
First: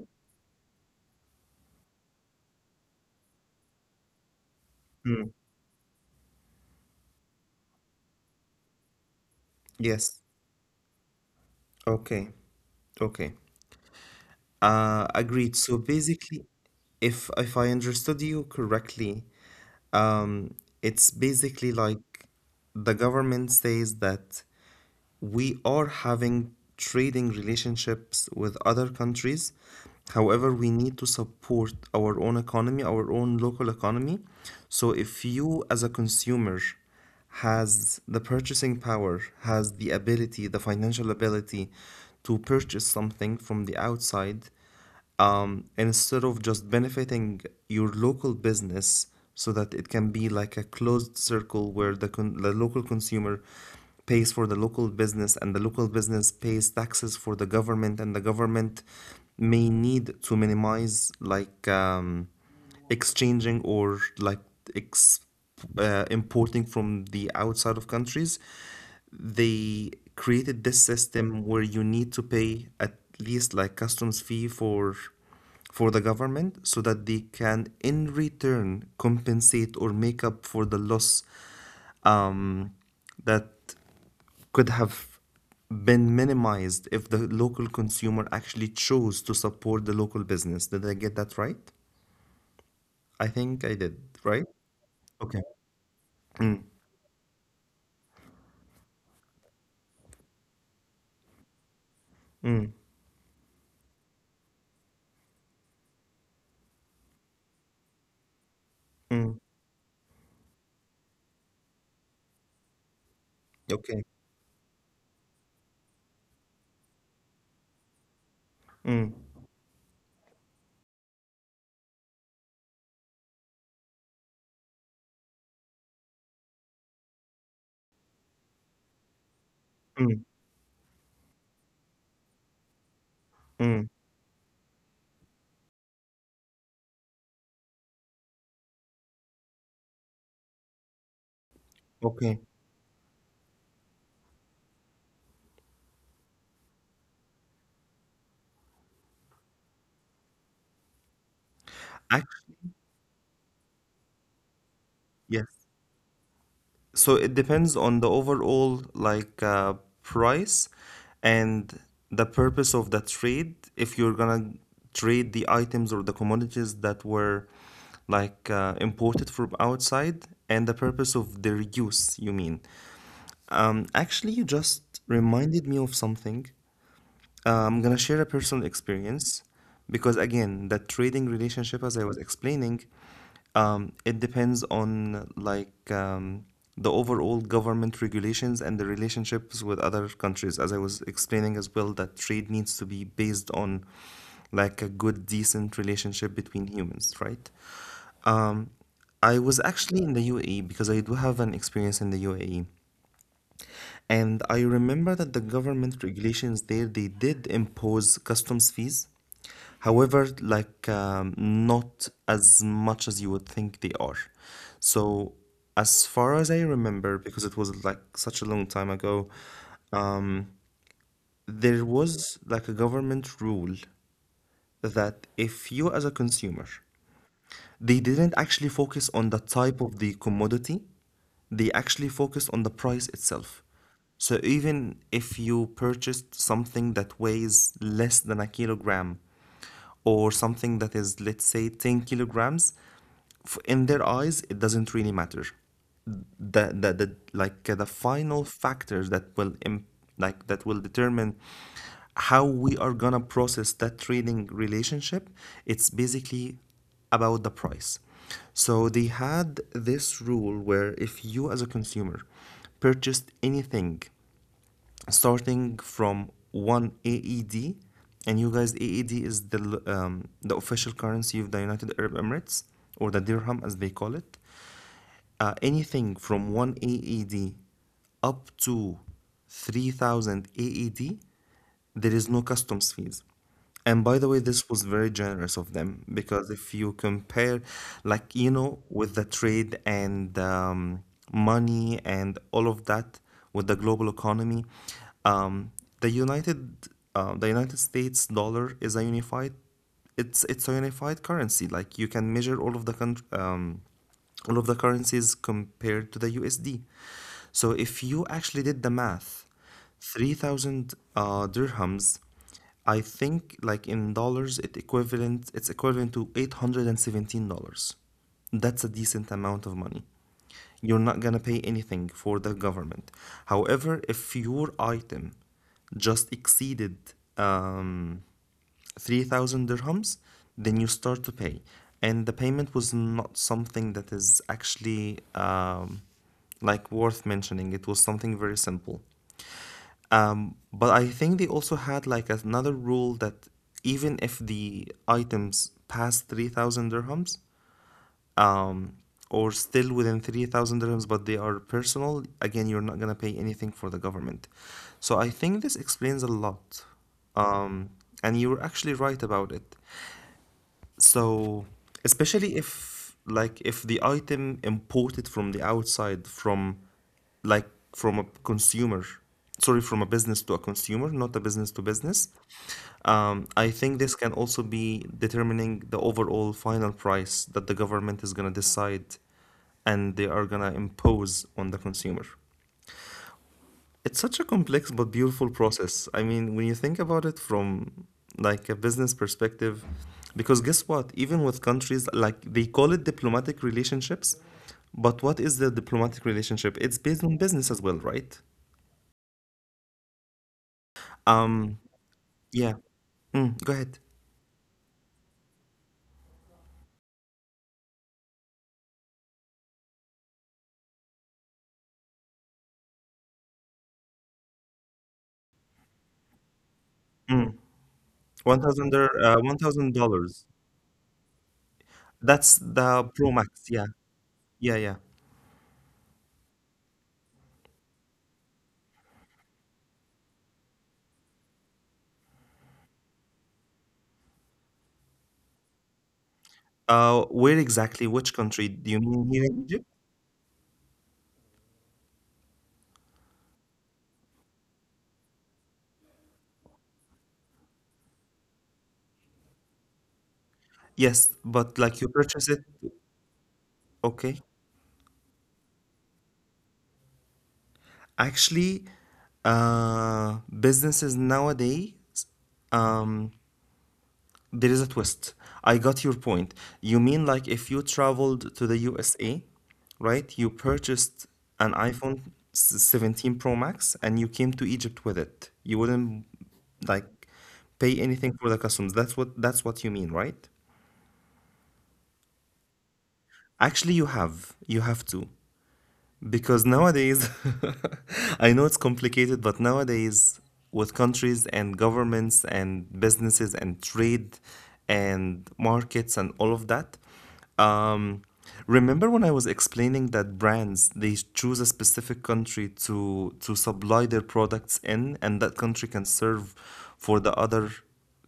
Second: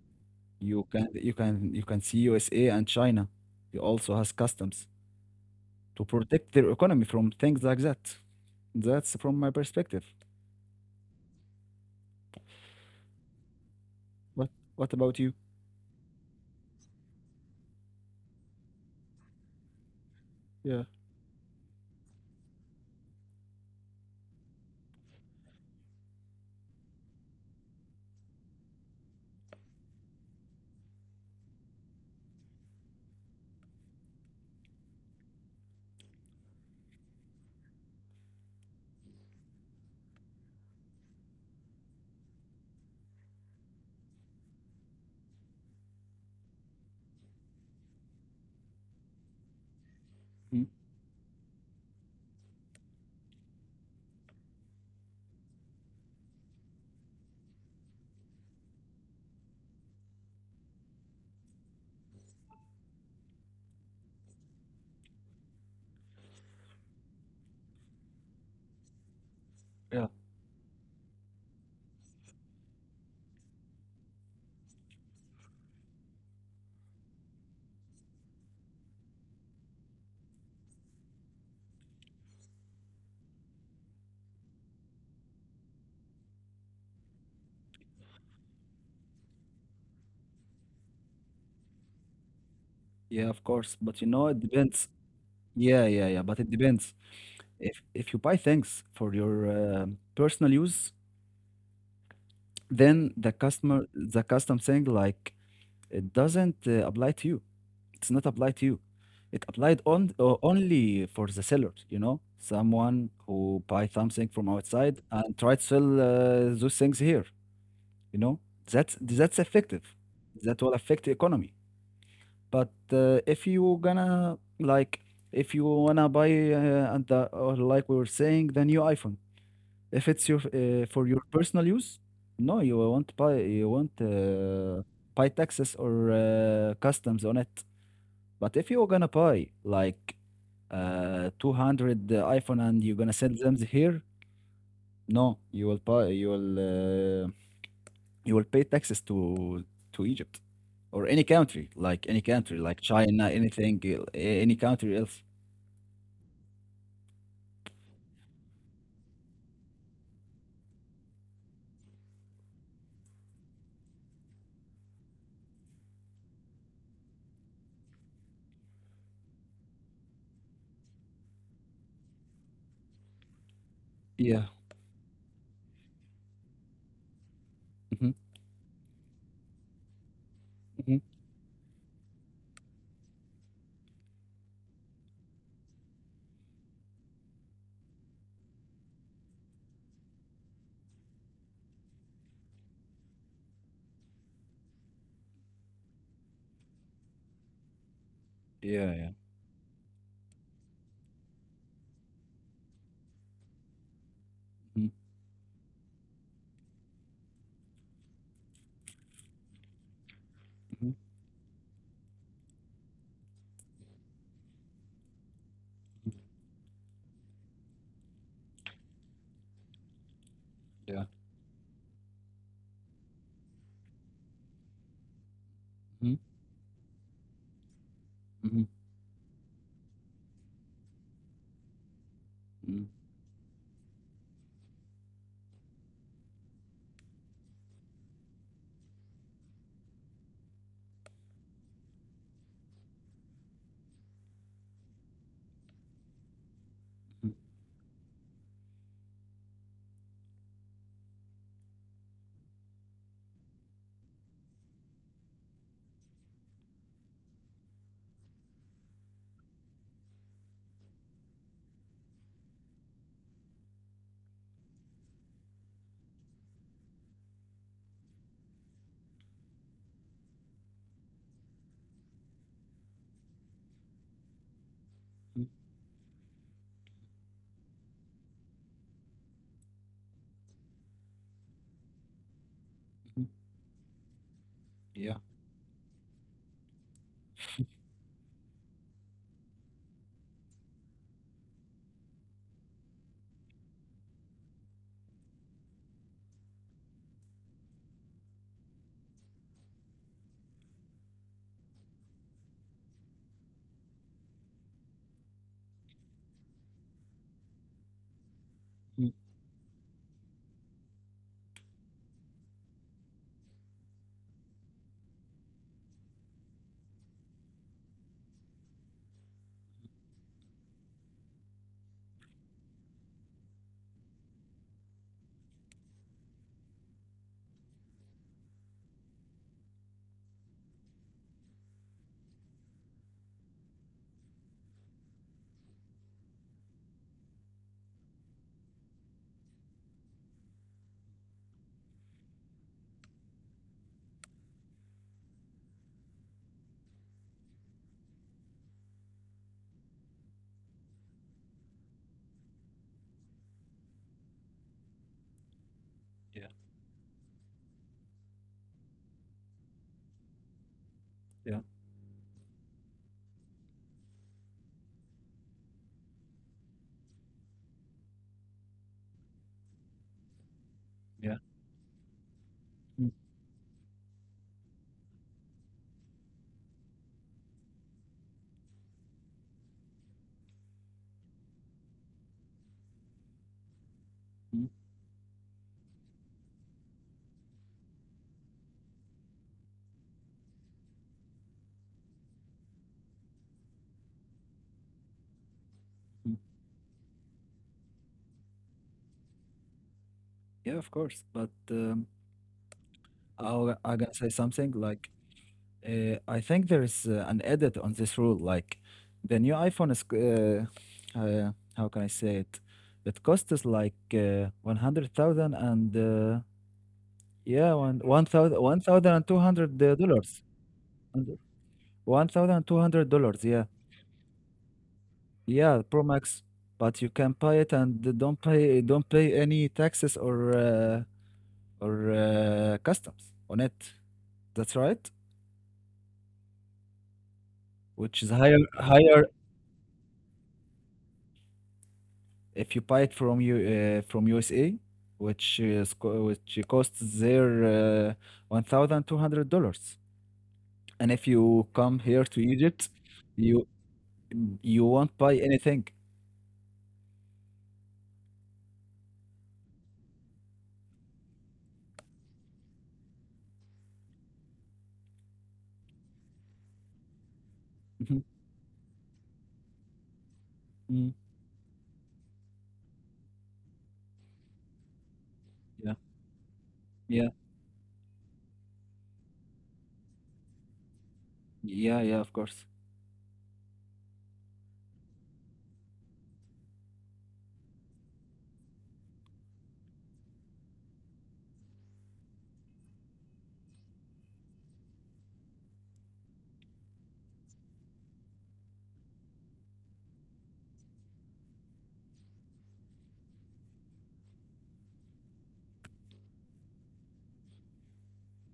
You can see USA and China. They also has customs Mm. to protect their economy from things like that. That's from my perspective. Yes. Okay. Okay. What what about you? Agreed. So basically, if I understood you correctly, Um, Yeah. it's basically like the government says that we are having trading relationships with other countries. However, we need to support our own economy, our own local economy. So if you as a consumer has the purchasing power, has the ability, the financial ability to purchase something from the outside, instead of just benefiting your local business so that it can be like Mm, a closed circle where the local consumer pays for the local business and the local business pays taxes for the government and the government may need to minimize like exchanging or ex- importing from the outside of countries, they yeah. created this system where you need to pay at least like customs fee for the government so that they can in return compensate or make up for the loss um, that could have been minimized if the local consumer actually chose to support the local business. Did I get that right? I Yeah, of think I course. did, But you know, it right? depends. Okay. Yeah, yeah, yeah. But it Mm, depends. If you buy things for your personal use, mm, then the custom thing, like, it doesn't apply to you. It's not applied to you. mm. It applied on only for the seller, you know, someone who buy Okay. something from outside and try to sell those things here, you know. That's Mm, that's effective. That will affect the economy. But if you gonna, like, if you wanna buy and the, or like we were saying, the new iPhone, if mm, it's your for your personal use, no, you won't buy. You mm. won't buy taxes or customs on it. But if you're gonna buy like 200 Okay. iPhone and you're gonna send them here, no, you will buy uh, you will pay taxes to Egypt or any country, like Actually, China, anything, any country else. yes. So it depends on the overall like price and the purpose of the trade. If you're gonna trade the items or the commodities that were like imported from outside and the purpose of their use, you mean? Actually, you Yeah. just reminded me of something. I'm gonna Hmm. share a personal experience because again, that Hmm. trading relationship, as I was explaining, it depends on like the overall government regulations and the relationships with other countries. As I was explaining as well, that trade needs to be based on like a good, decent relationship between humans, right? Um, Yeah, yeah. I was actually in the UAE because I do have an experience in the UAE. And I Hmm. remember that the government regulations there, they did impose customs fees. However, Hmm. like not as much as you would think they are. So, as far as I remember, because it was like such a long time ago, Yeah. there was like a government rule that if you Hmm. as a consumer… They didn't Hmm. actually focus on the type of the commodity, they actually focused on Hmm. the price itself. So even if you purchased something that weighs less than a kilogram, or something that is, let's say, 10 kilograms, in their eyes, it doesn't really matter the the, the Hmm. like uh, the final factors that will like that will determine how we are gonna process that trading relationship. It's basically about the price. So they had this rule where if you as a consumer purchased anything starting from 1 AED, and you guys, AED is the official currency of the United Arab Emirates, or the dirham as they call it. Hmm. Anything from 1 AED up to 3,000 AED, there is no customs fees. And by the way, this was Yeah. very generous of them because if you compare, like, you know, with the trade and money and all of that with the global economy, um, the United the United States dollar is a unified, it's a unified currency. Like you can measure all of the country, all of the currencies compared to the USD. So if you actually did the Hmm. math, 3,000 dirhams, I think like in dollars it equivalent it's equivalent to $817. That's a decent amount of money. You're not going to pay anything for the government. However, if your item just exceeded um, 3,000 dirhams, then you start to pay. And the payment was not something that is actually like worth mentioning. It was something very simple. But I think they also had like another rule that even if the items pass 3,000 dirhams, um, or still within 3,000 dirhams, but they are personal, again, you're not gonna pay anything for the government. So I think this explains a lot. Um, and you were actually right about it. Yeah. So, especially if like if the item imported from the outside from like from a consumer, sorry, from a business to a consumer, Yeah. not a business to business, Hmm. I think this can also be determining the overall final price that the government is gonna decide and they are gonna impose on the consumer. It's Hmm. such a complex but beautiful process. I mean, when you think about it from like a business perspective, because guess what? Even with countries like they call it diplomatic relationships, but what is the diplomatic relationship? It's based on business as well, right? Yeah, of course. But Um, yeah. I Mm, I'm go gonna ahead. say something like. I think there is an edit on this rule. Like, the new iPhone is, how can I say it? It costs like 100,000 and yeah, Mm, one 1,000 thousand two hundred one thousand dollars. dollars. And That's the $1,200, Pro yeah. Max. Yeah, yeah, yeah. Yeah, Pro Max. But you can buy it and don't pay any taxes or customs on it. That's right. Where Which is exactly? higher Which country? higher Do you mean here in Egypt? If you buy it from you from USA, which is which costs there $1,200, and if Yes, you come but here like you to purchase it. Egypt, you Okay. you won't buy anything. Actually, businesses nowadays, um, there is a twist. I got your point. You mean like if you Mhm. traveled to the USA, right? You Mm. purchased an iPhone 17 Pro Max and you came to Egypt with it. Yeah, You wouldn't yeah, like pay anything for the customs. That's what you mean, right? yeah, yeah. Of course. Actually, you have. You have to. Because nowadays, I know it's complicated, but nowadays, with countries and governments and businesses and trade and markets and all of that, um, remember when I was explaining that brands they choose a specific country to supply their products in, and that country can serve for the other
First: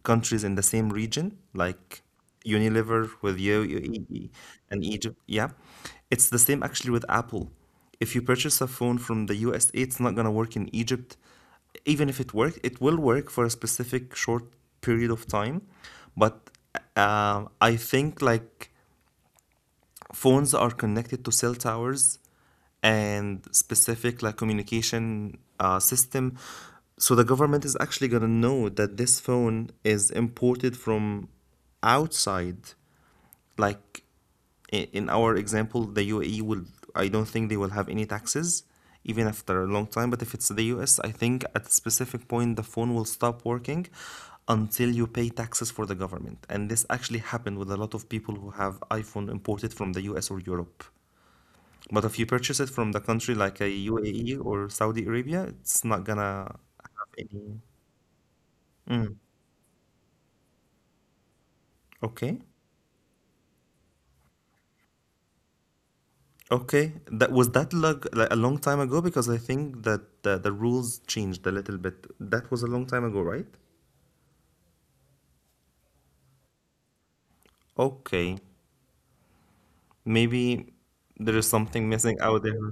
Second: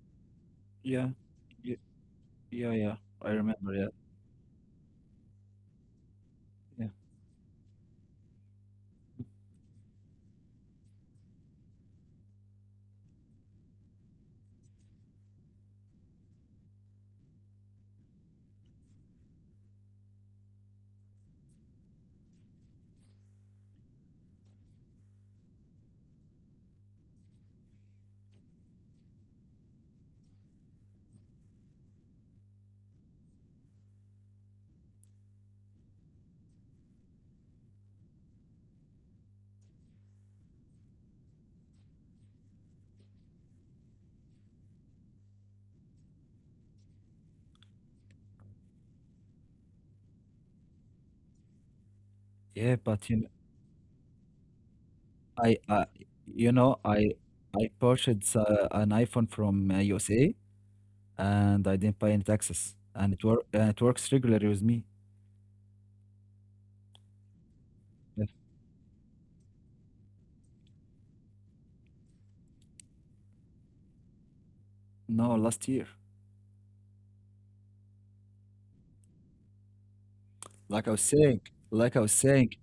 countries in the same Yeah, region, yeah, like yeah, yeah. Unilever I with remember. Yeah, UAE and Egypt. Yeah, it's the same yeah, actually with Apple. If you purchase a phone from the USA, it's not going to work in Egypt. Even if it worked, it will work for a specific short period of time. But I think like phones are connected to cell towers and specific like communication system. So the government is actually going to know that this phone is imported from outside, like in our example, the UAE will, I don't think they will have any taxes even after a long time. But if it's the US, I think at a specific point, the phone will stop working until you pay taxes for the government. And this actually happened with a lot of people who have iPhone imported from the US or Europe. But if you purchase it from yeah. the But country like a UAE or Saudi Arabia, I, it's not I, gonna you know, have I, any. I purchased an Mm, iPhone from USA, and I didn't pay okay. any taxes, and and it works regularly with me. Okay, that was that lug like a long time ago because I think that the rules changed a little bit. That was a long time ago, right? No, last year. Okay, maybe Like I was there is saying, something like I missing was out saying, there.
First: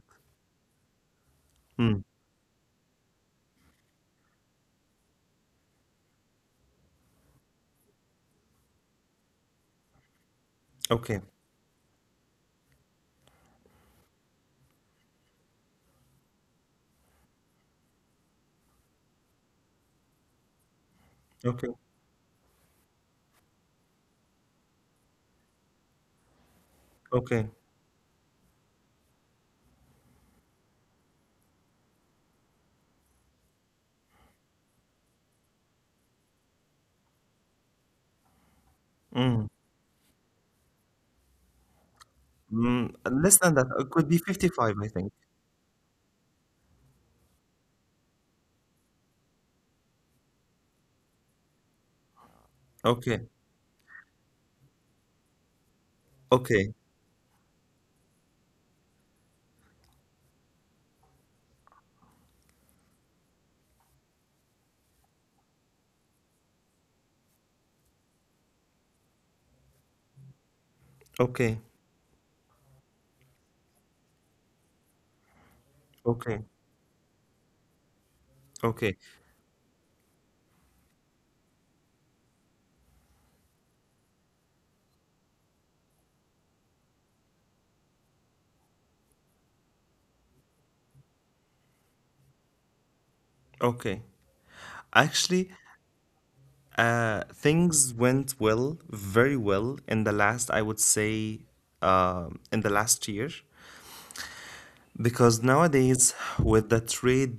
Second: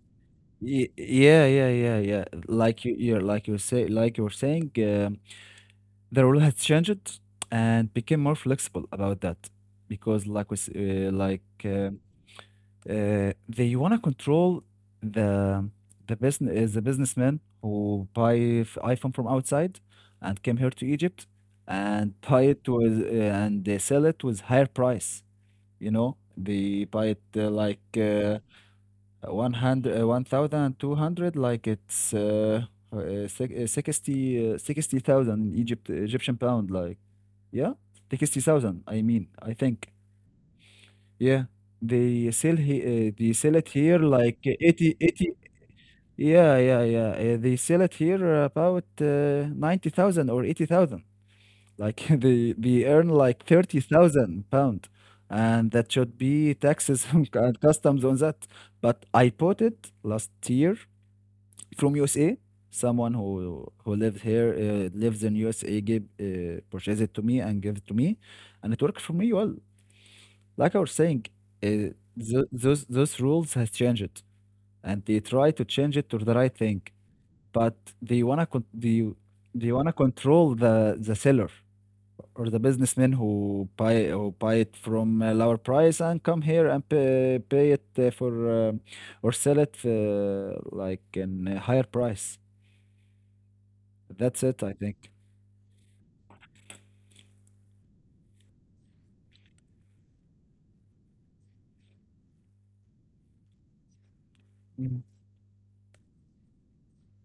yeah, yeah, yeah, Hmm. yeah. Like you were saying, the rule has changed and became more flexible about that because, like we, s- Okay, like they wanna control the the businessman who iPhone from outside and came here to Egypt okay, and buy it with and they sell it with higher price. You know, they buy it okay. Like. 100, 1,200, like it's 60, 60,000 in Egypt, Egyptian pound, like, yeah, 60,000. I mean, Mm. I think yeah, Mm. Less they than sell that, it it here could be like 55, I think. 80. Yeah, yeah, yeah. They sell it here about 90,000 or 80,000. Like, they earn Okay, like 30,000 pound, and that should be okay, taxes and customs on that. But I bought it last year from USA. Someone lives in USA, gave purchased it to me and gave it to me, and it worked for me well. Like I was saying, okay, uh, th those rules has changed, and they try to change it to okay, the right thing, but they wanna con okay, they they wanna control the seller or the businessman who buy it from a lower price and come here and pay it for. um or sell it like in a higher price. okay. That's it, I think. Actually, things went well, very well in the last, I would say, in the last year. Mhm. Because nowadays, with the trade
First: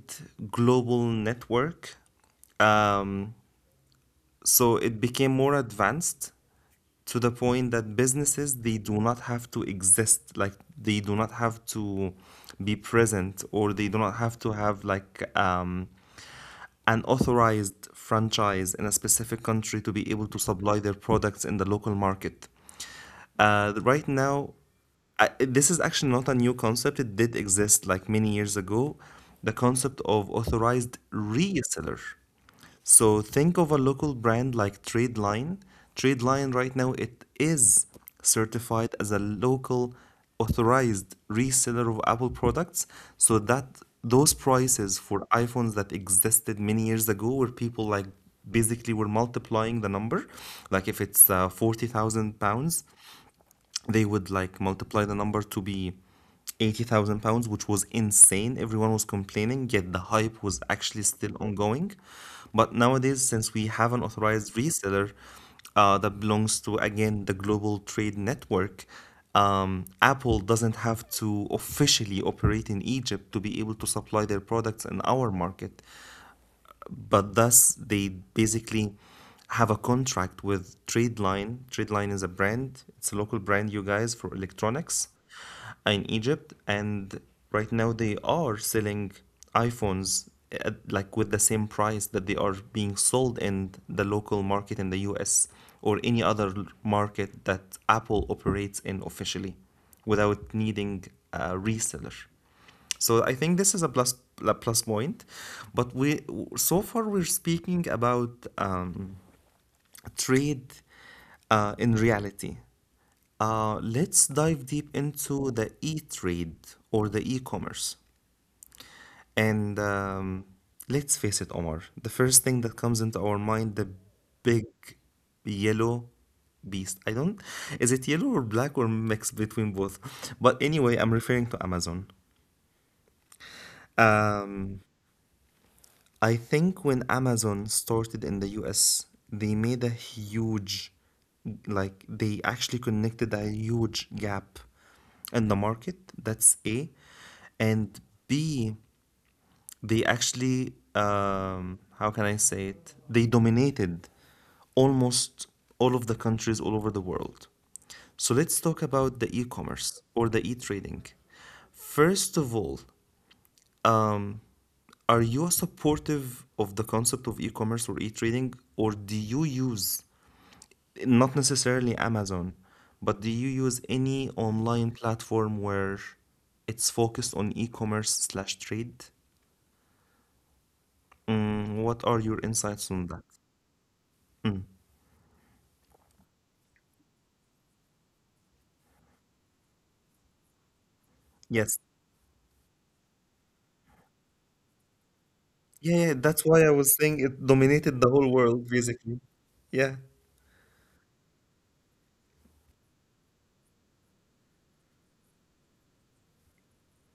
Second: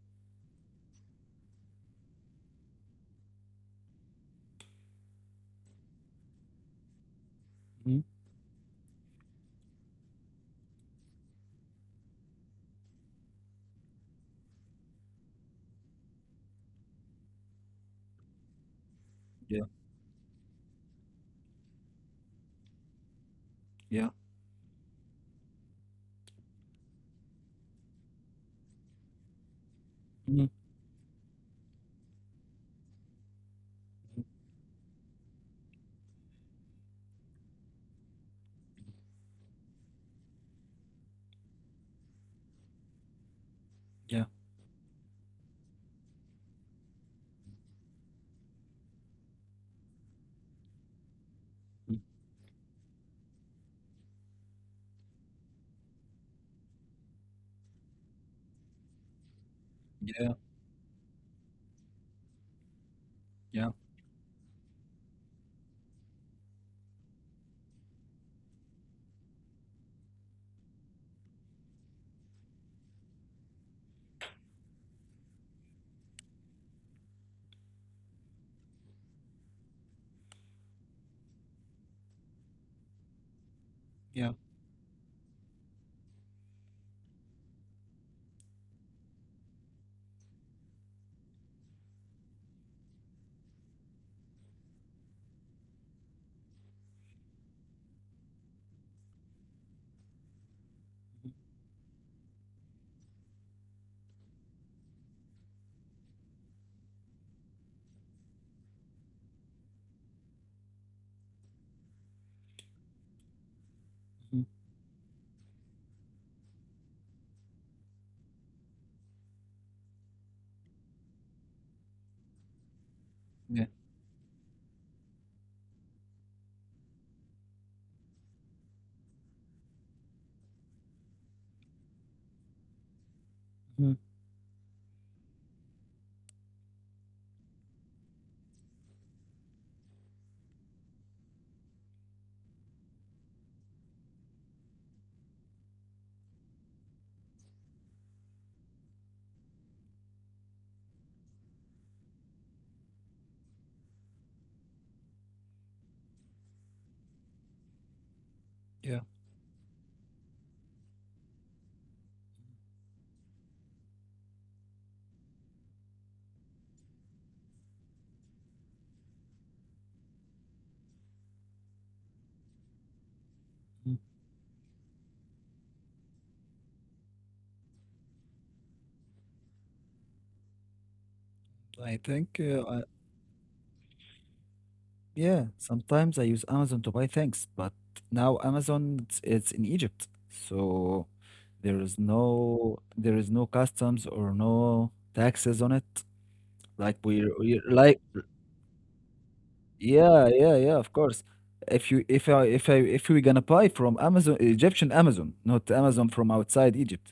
global network, um, so it became more advanced to the point that Mhm. businesses they do not have to exist, like they do not have to be present, or they do not have to have like an authorized franchise in a specific Yeah, country to be able to supply their products in the local market. Right yeah. now, this is actually not a new concept. It did exist like many years ago. The concept of Mhm. authorized reseller. So think of a local brand like Tradeline. Tradeline right now it is certified as a local authorized reseller of Apple products, so that Yeah. those prices for iPhones that existed many years ago where people like basically were multiplying the number, like if it's Mm. 40,000 pounds, they would like multiply the number to be 80,000 pounds, which was insane. Everyone was complaining, yet the Yeah, hype was actually still ongoing. But nowadays, since yeah, we have an authorized reseller that belongs to, again, the Global Trade Network, Apple doesn't have to officially operate in Egypt to be able to supply their products in our market, but thus they basically have a contract with Tradeline. Tradeline is a brand, it's a local brand, you guys, yeah. for electronics in Egypt. And right now they are selling iPhones at, like, with the same price that they are being sold in the local market in the US or any other market that Apple operates in officially without needing a reseller. So I think this is a plus, a plus point, but we so far we're speaking about trade in reality. Let's Mhm. dive deep into the e-trade or the e-commerce. And let's face it, Omar, the first thing that comes into our Mhm. Yeah. mind, the big yellow beast. I don't, is it yellow or black or mixed between both? But anyway, I'm referring to Amazon. Mhm. Um, I think when Amazon started in the US, they made a huge, like, they actually connected a huge gap in the market. That's A. And B, they actually, how can I say it? They dominated almost all of the countries all over the world. So let's talk Yeah. about the e commerce or the e trading. First of all, um. Are you supportive of the concept of e-commerce or e-trading, or do you use, not necessarily Amazon, but do you use Mhm. any online platform where it's focused on e-commerce slash trade? Mm, what I are your think, insights I on that? yeah, sometimes I use Amazon to buy things, but now Amazon, it's in Egypt, so Yes. There is no customs or no taxes on it. Yeah, yeah, that's why I was Like, saying it we're, dominated like, the whole world, basically. Yeah. yeah, yeah, yeah, of course. If you if I if I if we're gonna buy from Amazon, Egyptian Amazon, not Amazon from outside Egypt.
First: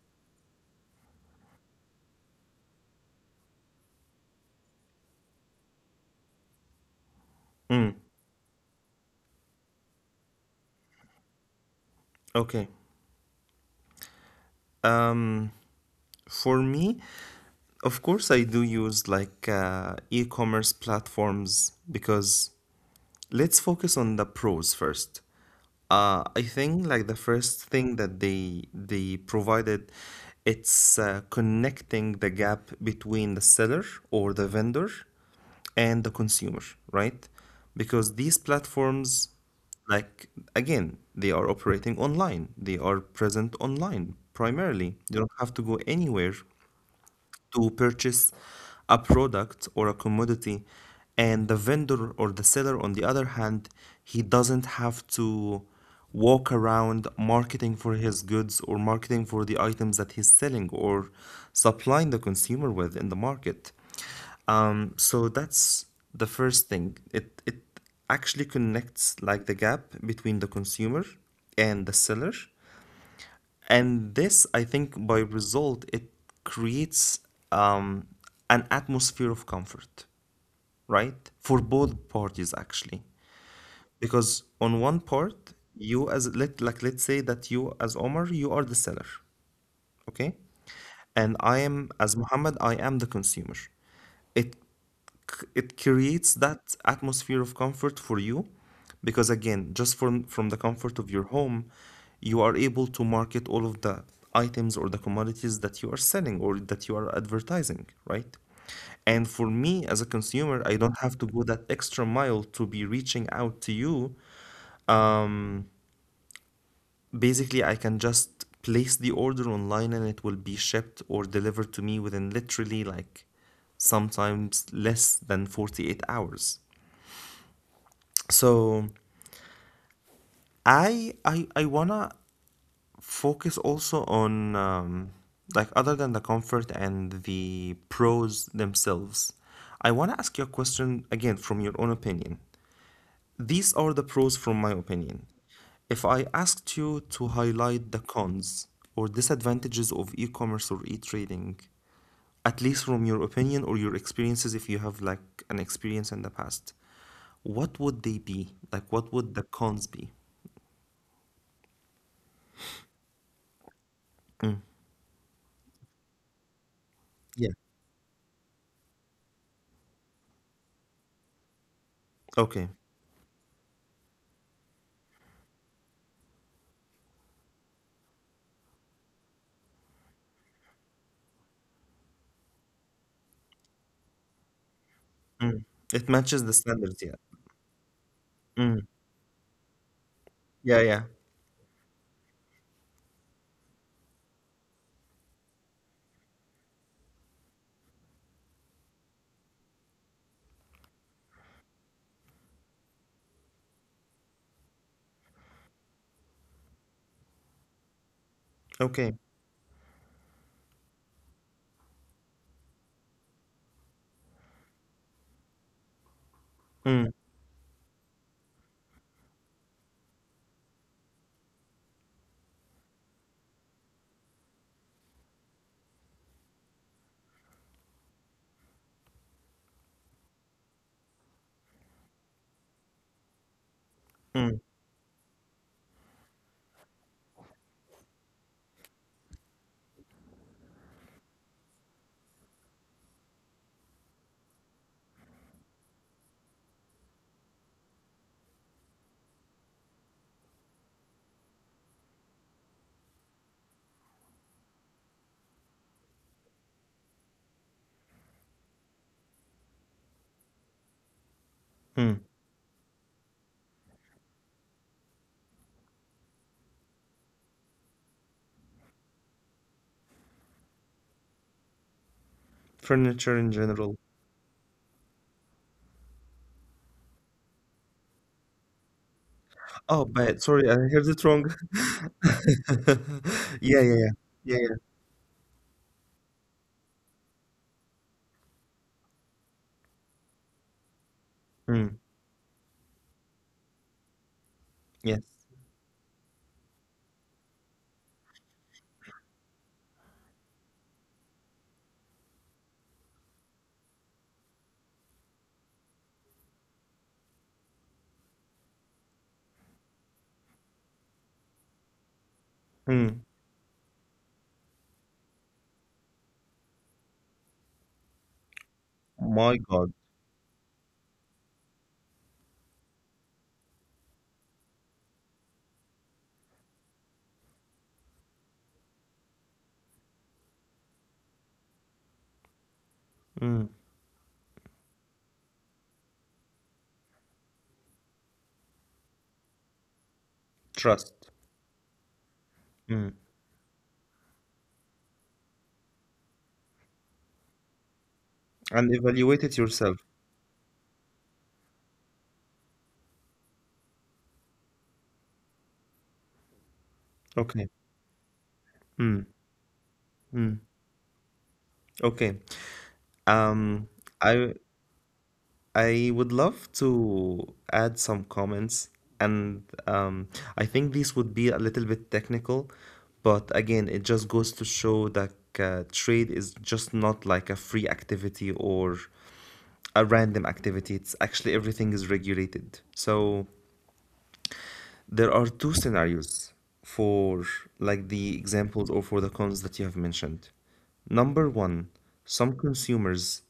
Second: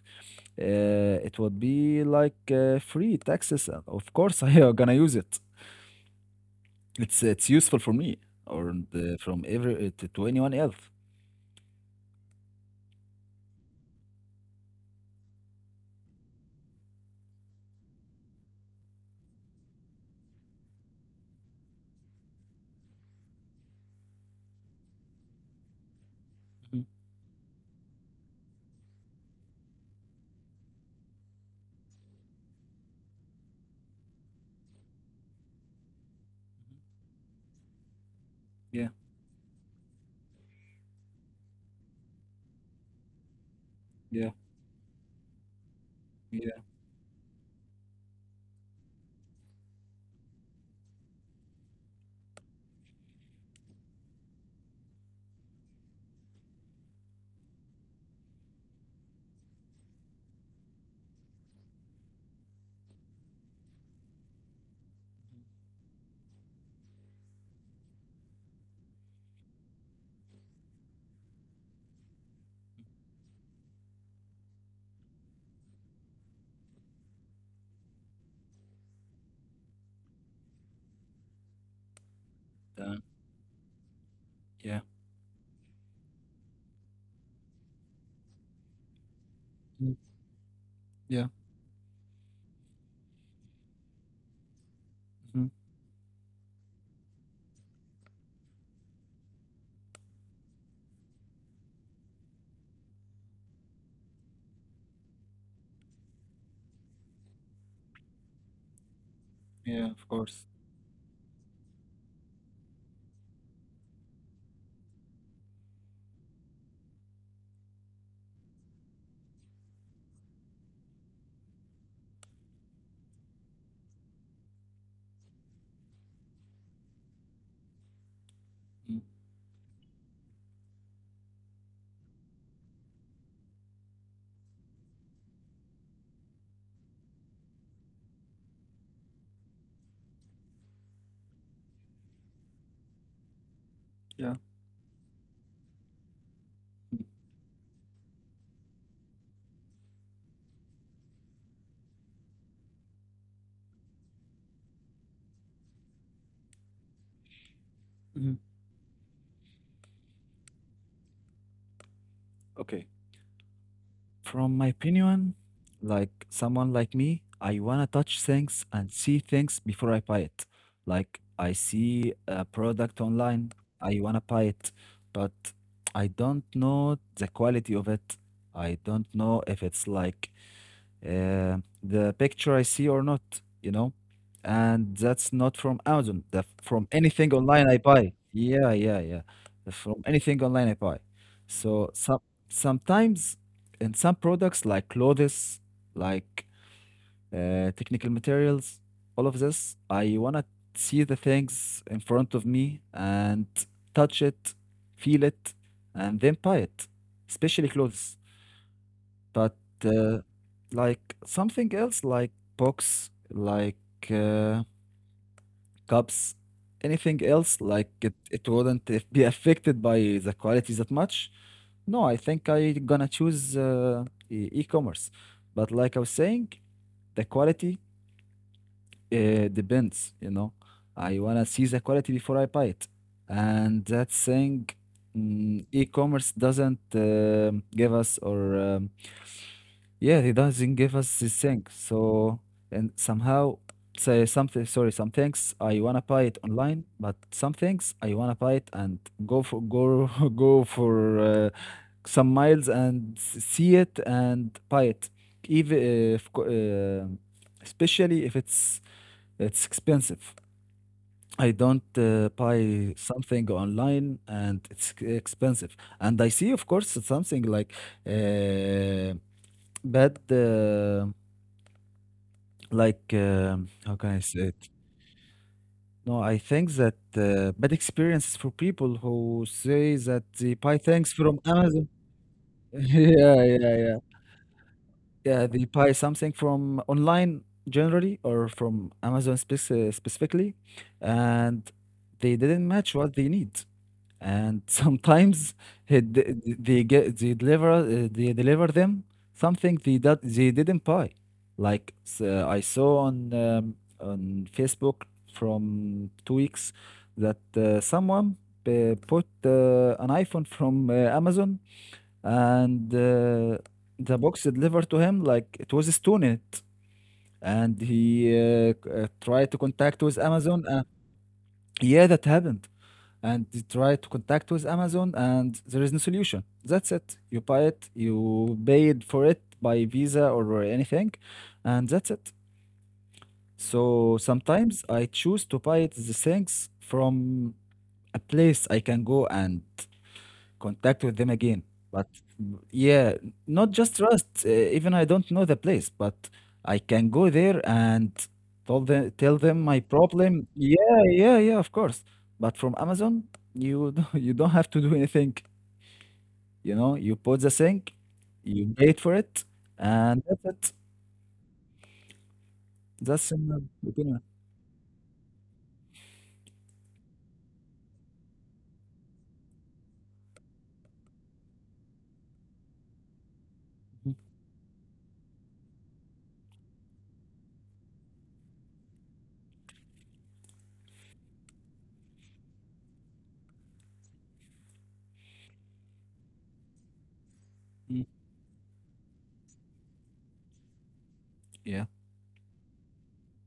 It would be like free taxes. Of course, I am gonna use it. It's useful for me or from every to anyone else. Okay. Um, for me, of course, I do use like e-commerce platforms because let's focus on the pros first. I think like the Mhm. first thing that they provided, it's connecting the gap between the seller or the vendor and the consumer, right? Because these platforms, Yeah, like again, they are operating online. They are present online primarily. yeah, You don't have to go anywhere yeah, to purchase a product or a commodity, and the vendor or the seller on the other hand, he doesn't have to walk around marketing for his goods or marketing for the items that he's selling or supplying the consumer with in the market. So that's the first thing, it actually connects like the gap between the consumer and the seller, and this, I think, by result, it creates um, an atmosphere of comfort, right? For both parties, actually. uh, Because on one yeah. part, you as let's say that you as Omar, you are the seller, okay. Mhm. And I Yeah. am as Muhammad, I am the consumer. It it Mhm. creates that atmosphere of comfort for you because again, just from the comfort of your home, you are able to market all of the items or the commodities that you are selling or that you are advertising, right? And for me as a Yeah. consumer, Of I don't course. have to go that extra mile to be reaching out to you. um, Basically, I can just place the order online and it will be shipped or delivered to me within literally like sometimes less than 48 hours. So Mm. I wanna focus also on like other than the comfort and the pros themselves. I wanna ask you a question again from your own opinion. These are the pros from my Yeah. opinion. If I asked you to highlight the cons or disadvantages of e-commerce or e-trading, at least from your opinion or your experiences, if you have like an experience in the past, what would they be? Like, Mhm. what would the cons be? Okay. From my opinion, like someone Yeah. like me, I wanna touch things and see things before I buy it. Like, I Okay. see a product online, I wanna buy it, but I don't know the quality of it. I don't know if it's like uh, the picture I see or not, you know? And that's It not matches from the Amazon, standards, that yeah. from anything online I buy. Mm. Yeah, yeah, yeah. From Yeah, yeah. anything online I buy. So sometimes in some products like clothes, like technical materials, all of this, I wanna see the things in front of me and touch it, feel it, and then buy it, especially clothes. Okay. But uh, like something else, like books, like uh, cups, Mm. anything else, like it wouldn't be affected by the quality that much. No, I think I gonna choose e-commerce. But like I was saying, the quality depends. I wanna see the quality before I buy it. And that Mm. saying, e-commerce doesn't give us or yeah, he doesn't give us the thing. So, and somehow say something. Sorry, some things I wanna buy it online, but some things I wanna buy it and go go for some miles and see it and buy it. Even if, co- Especially if it's expensive. I don't Mm. Buy something online and it's expensive. And I see, of course, something like uh, bad, like, Furniture in how general. can I say it? No, I think that bad experiences for people who say Oh, that but they sorry, I buy heard things it from wrong. Amazon. Yeah, yeah, Yeah, yeah, yeah. yeah. Yeah, yeah. Yeah, they buy something from online generally or from Amazon specifically, and Mm. they didn't match what they need. And Yes. sometimes it, th- th- they get they deliver them something they that they didn't buy. Like, I saw on Facebook from 2 weeks that someone put an iPhone from Amazon, and Mm. The box delivered to him like it was a stone in it. And he tried My to God. contact with Amazon, yeah, that happened. And they try to contact with Amazon, and there is no solution. That's it. You buy it, you paid for it by Visa or anything, and that's it. Mm. So sometimes I choose to buy it the things from a place I can go and contact Trust. with them again. But Mm. yeah, not just trust. Even I don't know the place, but I can go there and tell And them tell evaluate it them my yourself. problem. Yeah, yeah, yeah, of course. But from Amazon, you don't- you don't have to do anything. You know, you put the Okay. thing, you paid for it, and that's it. Okay. That's in my Um, opinion. I I would love to add some comments, and I think this would be a little bit technical, but again, it Mhm. just goes to show that trade is just not like a free activity or a random activity. It's actually everything is regulated. So there are two scenarios for like Mhm. the examples or for the cons that you have mentioned. Number one, Yeah. some consumers,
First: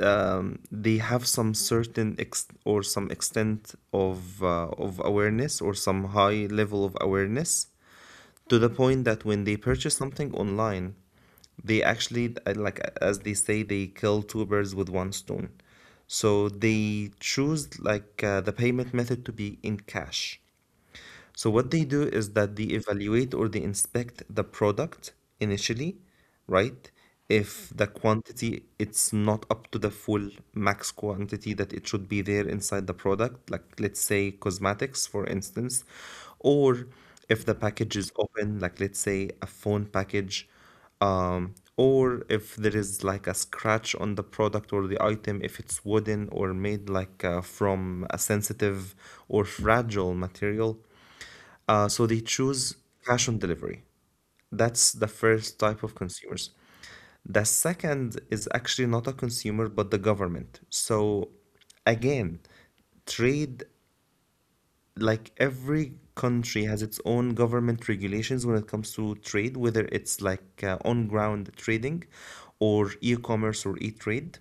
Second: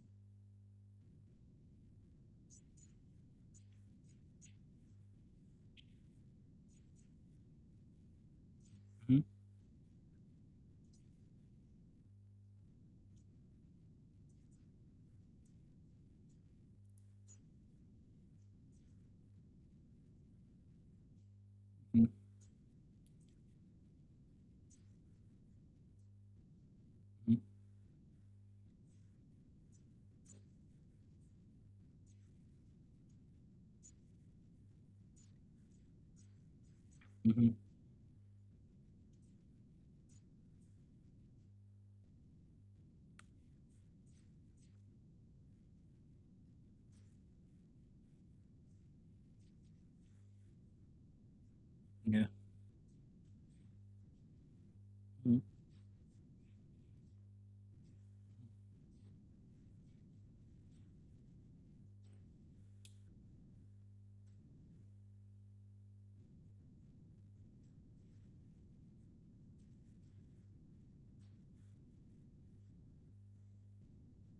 they have some certain ex- or some extent of awareness or some high level of awareness to the point Mhm. that when they purchase something online, they actually like as they say, they kill two birds with one stone. So they choose like the payment method to be in cash. So what they do Mhm. is that they evaluate or they inspect the product initially, right? If the quantity, it's not up to the full max quantity that it should be there inside the product, like let's say cosmetics, for instance, or Mhm. if Mhm. the package is open, like let's say a phone package, or if there is like a scratch on the product or the item, if it's wooden or made like from a sensitive or fragile material, so they Yeah. choose cash on delivery. That's the Mhm. first type of consumers. The second is actually not a consumer but the government. So again, trade, like every country has its own government regulations when it comes to trade, whether it's like on ground trading or e commerce or e trade.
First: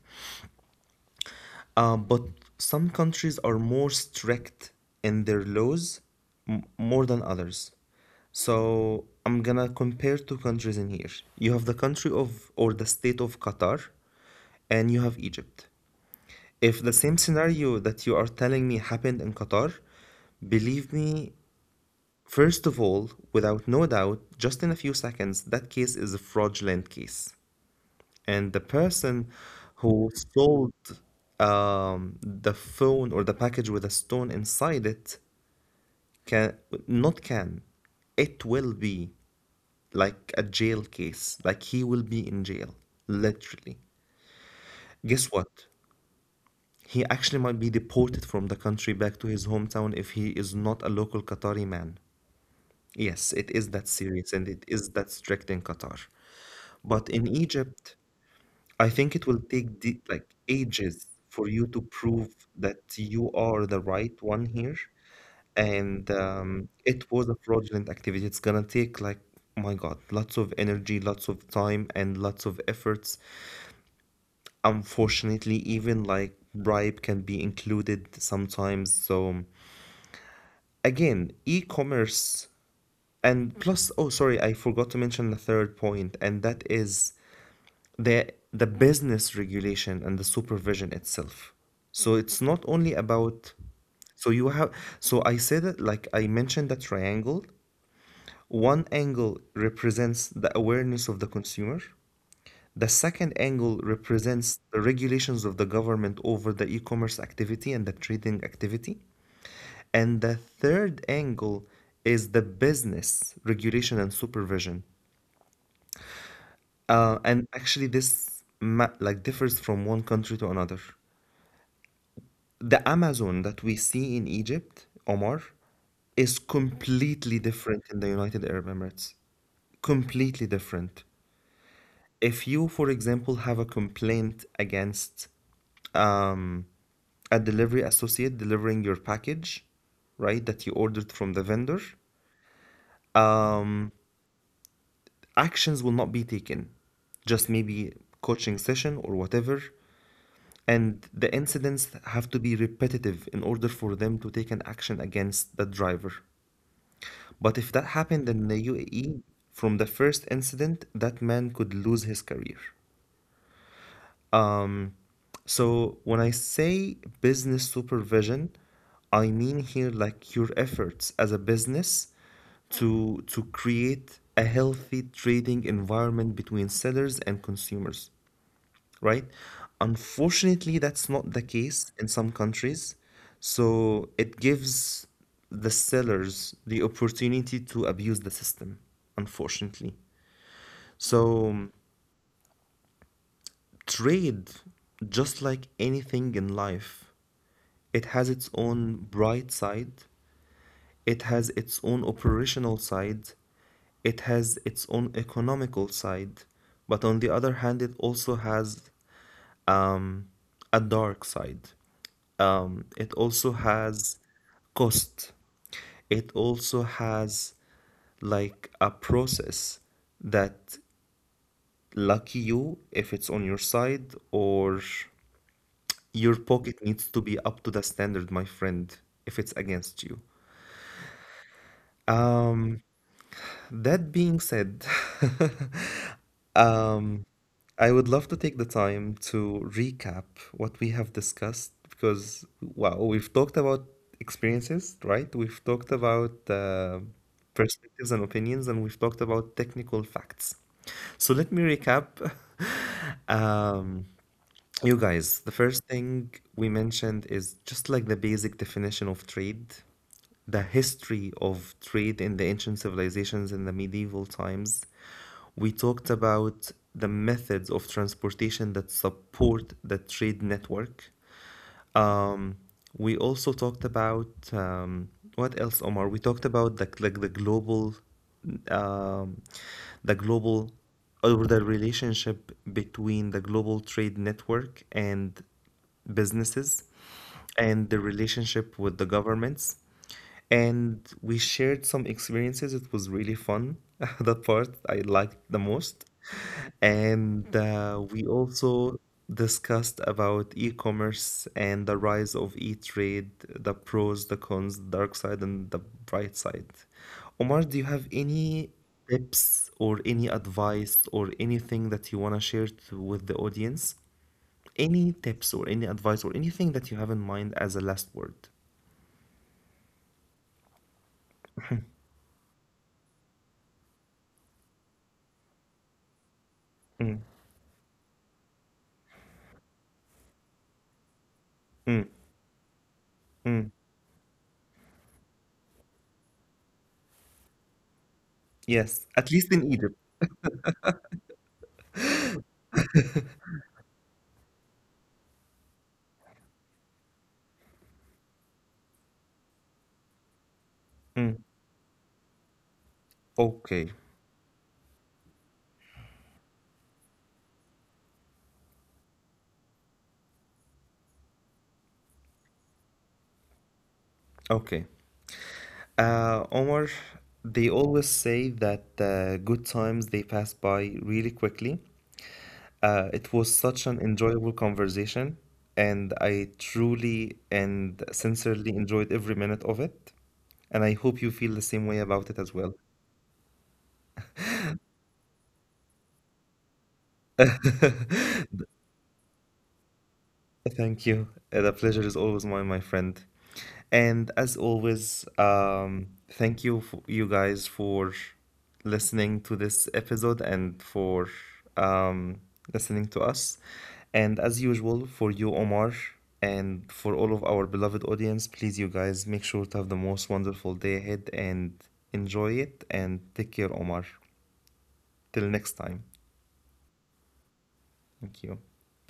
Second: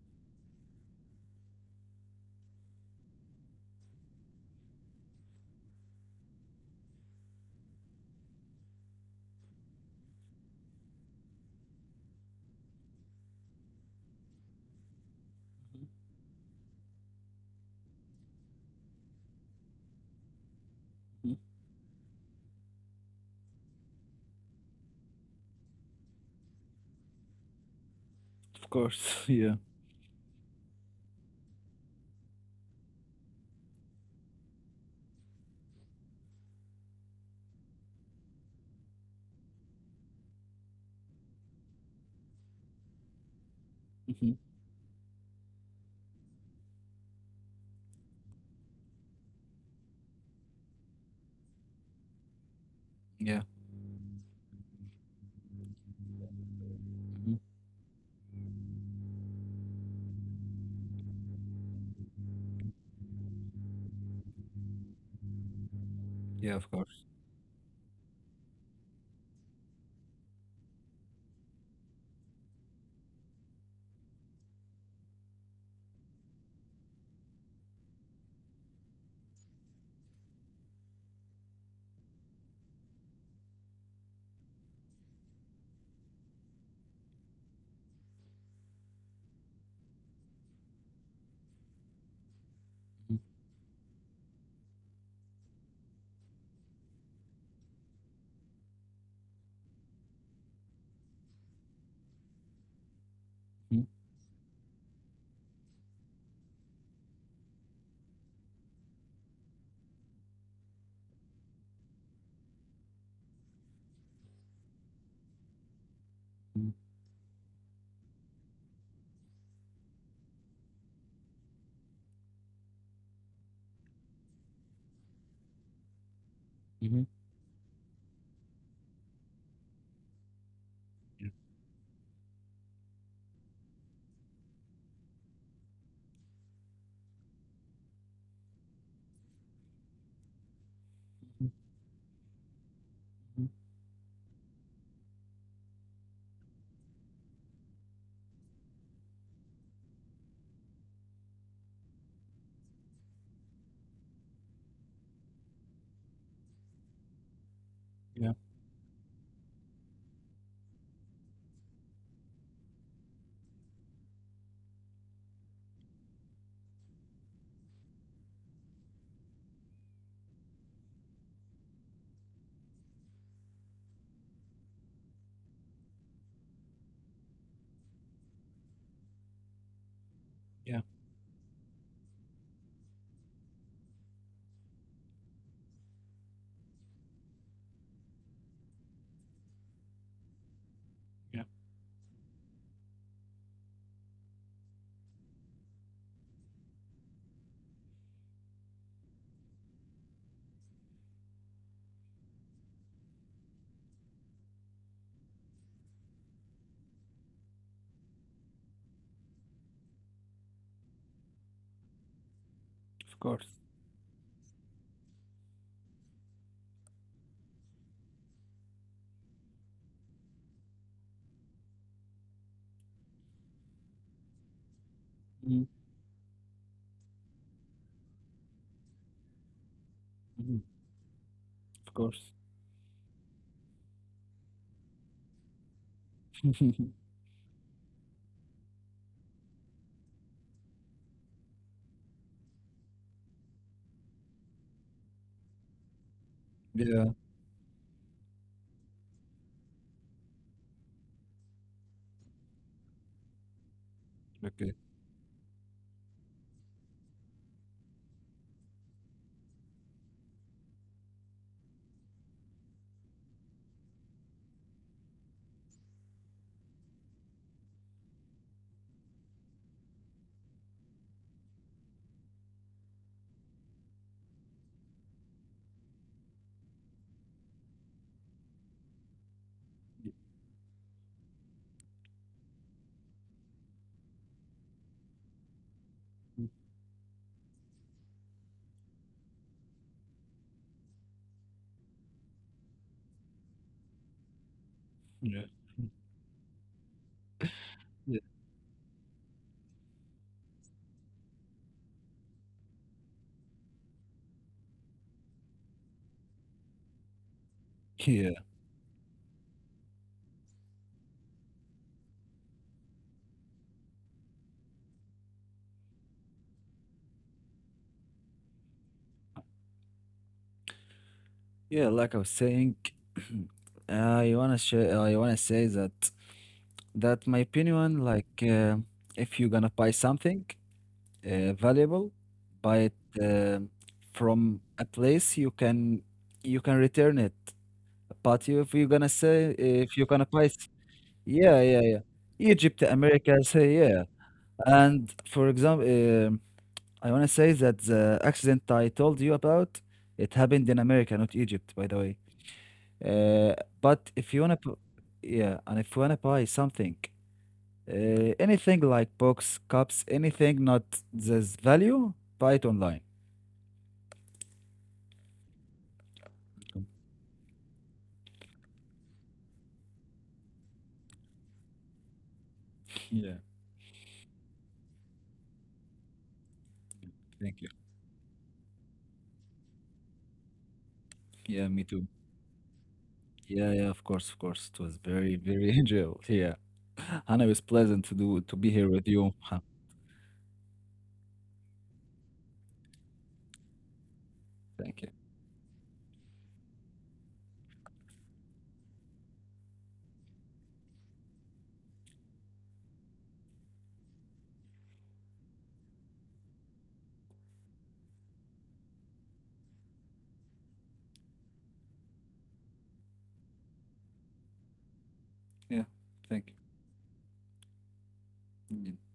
But some countries are more strict in their laws, more than others. So I'm gonna compare two countries in here. You have the country of or the state of Qatar, and you have Egypt. If the same scenario that you are telling me happened in Qatar, believe Mhm. me, first of all, without no doubt, just in a few seconds, that case is a fraudulent case. And the Of course. person Yeah. who sold the phone or the package with a stone inside it can, not can, it will be like a jail case, like he will be in jail, literally. Mhm. Guess what? He actually might be deported from the country back to his hometown if he is not a local Qatari man. Yes, it Yeah. is that serious and it is that strict in Qatar. But in Mhm. Egypt, I think it will take the, like, ages for you to prove that you are the right one here. And Yeah, of it course. was a fraudulent activity. It's gonna take like, my God, lots of energy, lots of time, and lots of efforts. Unfortunately, even like bribe can be included sometimes. So again, e-commerce. And plus, oh, sorry, I forgot to mention the third point, and that is the the business regulation and the supervision itself. So it's not only about, so you have, so I said it like I mentioned the triangle. One angle represents the awareness of the consumer. The second angle Mhm. represents the regulations of the government over the e-commerce activity and the trading activity. And the third angle is the business regulation and supervision. Mhm. And actually, this like differs from one country to another. The Amazon that we see in Egypt, Omar, is Hmm. completely different in the United Arab Emirates. Completely different. If you, for example, have a complaint against, um, a delivery associate delivering your package, right, that you ordered from the vendor, um, actions will not be taken. Just maybe coaching session or whatever, and the incidents have to be repetitive in order for them to take an action against the driver. But if that happened Yeah, in the UAE, from the first incident, that man could lose his career. Um, so when I say business supervision, I mean here like your efforts as a business to create a healthy trading environment between sellers and consumers, right? Unfortunately, yeah, that's not the case in some countries. So it gives the sellers the opportunity to abuse the system, unfortunately. yeah. So trade, just like anything in life, it has its own bright side, it has its own operational side, it has its own economical side, but on the other hand, it also has, um, a dark side. It Of also course. has cost. It also has like a process that, lucky you if it's on your side, or Mm-hmm. your pocket needs to be up to the standard, my friend, if it's against you. Of course. Um, that being said, um, I would love to take the time to recap what we have discussed because, wow, we've talked about experiences, right? We've talked about Yeah. perspectives and opinions, and we've talked about technical facts. So let me recap. Um, Okay. you guys, the first thing we mentioned is just like the basic definition of trade, the history of trade in the ancient civilizations in the medieval times. We talked about the methods of transportation that support the trade network. Um, we also talked about, um, what else, Omar? We talked about the like um, the global, or the relationship between the global trade network and businesses and the relationship with the governments. And we shared some experiences. It was really fun. The part I liked Yeah. the most. And we Yeah. also discussed about e-commerce and the rise of e-trade, the pros, the cons, the dark side, and the bright side. Omar, do you have Yeah. any tips or any advice or anything that you want to share to, with the audience? Any tips or any advice or anything that you have in mind as a last word. Yeah. Like I was saying, I wanna share. I wanna say that Mm. My opinion, like, if you're gonna buy something Mm. valuable, buy it uh, Mm. from a place you can return it. But Yes, at least in Egypt. if you're gonna buy. Yeah, yeah, yeah. Egypt, America, say yeah. And for example, I want to say that the accident I told you about, it happened in America, Mm. not Egypt, by the way. Uh, Okay, but if you wanna, p- yeah, and if you wanna buy something, anything like books, cups, anything not this value, buy it online. okay. Omar, they always say that good times they pass by really quickly. Yeah, It was such an enjoyable conversation, and I thank truly you. and sincerely enjoyed every minute of it. And I hope you Yeah, feel me the too. same way about it as well. Yeah, yeah, of course, of course. It was very, very enjoyable. Yeah, and it was pleasant to be here with you. Thank you. The pleasure is always mine, my friend. And as Thank you. always, thank you, you guys, for listening to this episode and for, um, listening to us. And as usual, for you, Omar, and for all of our beloved audience, please, you guys, make sure to have the most wonderful day ahead and enjoy it. And take care, Omar. Till next Yeah, time. thank Thank you. you.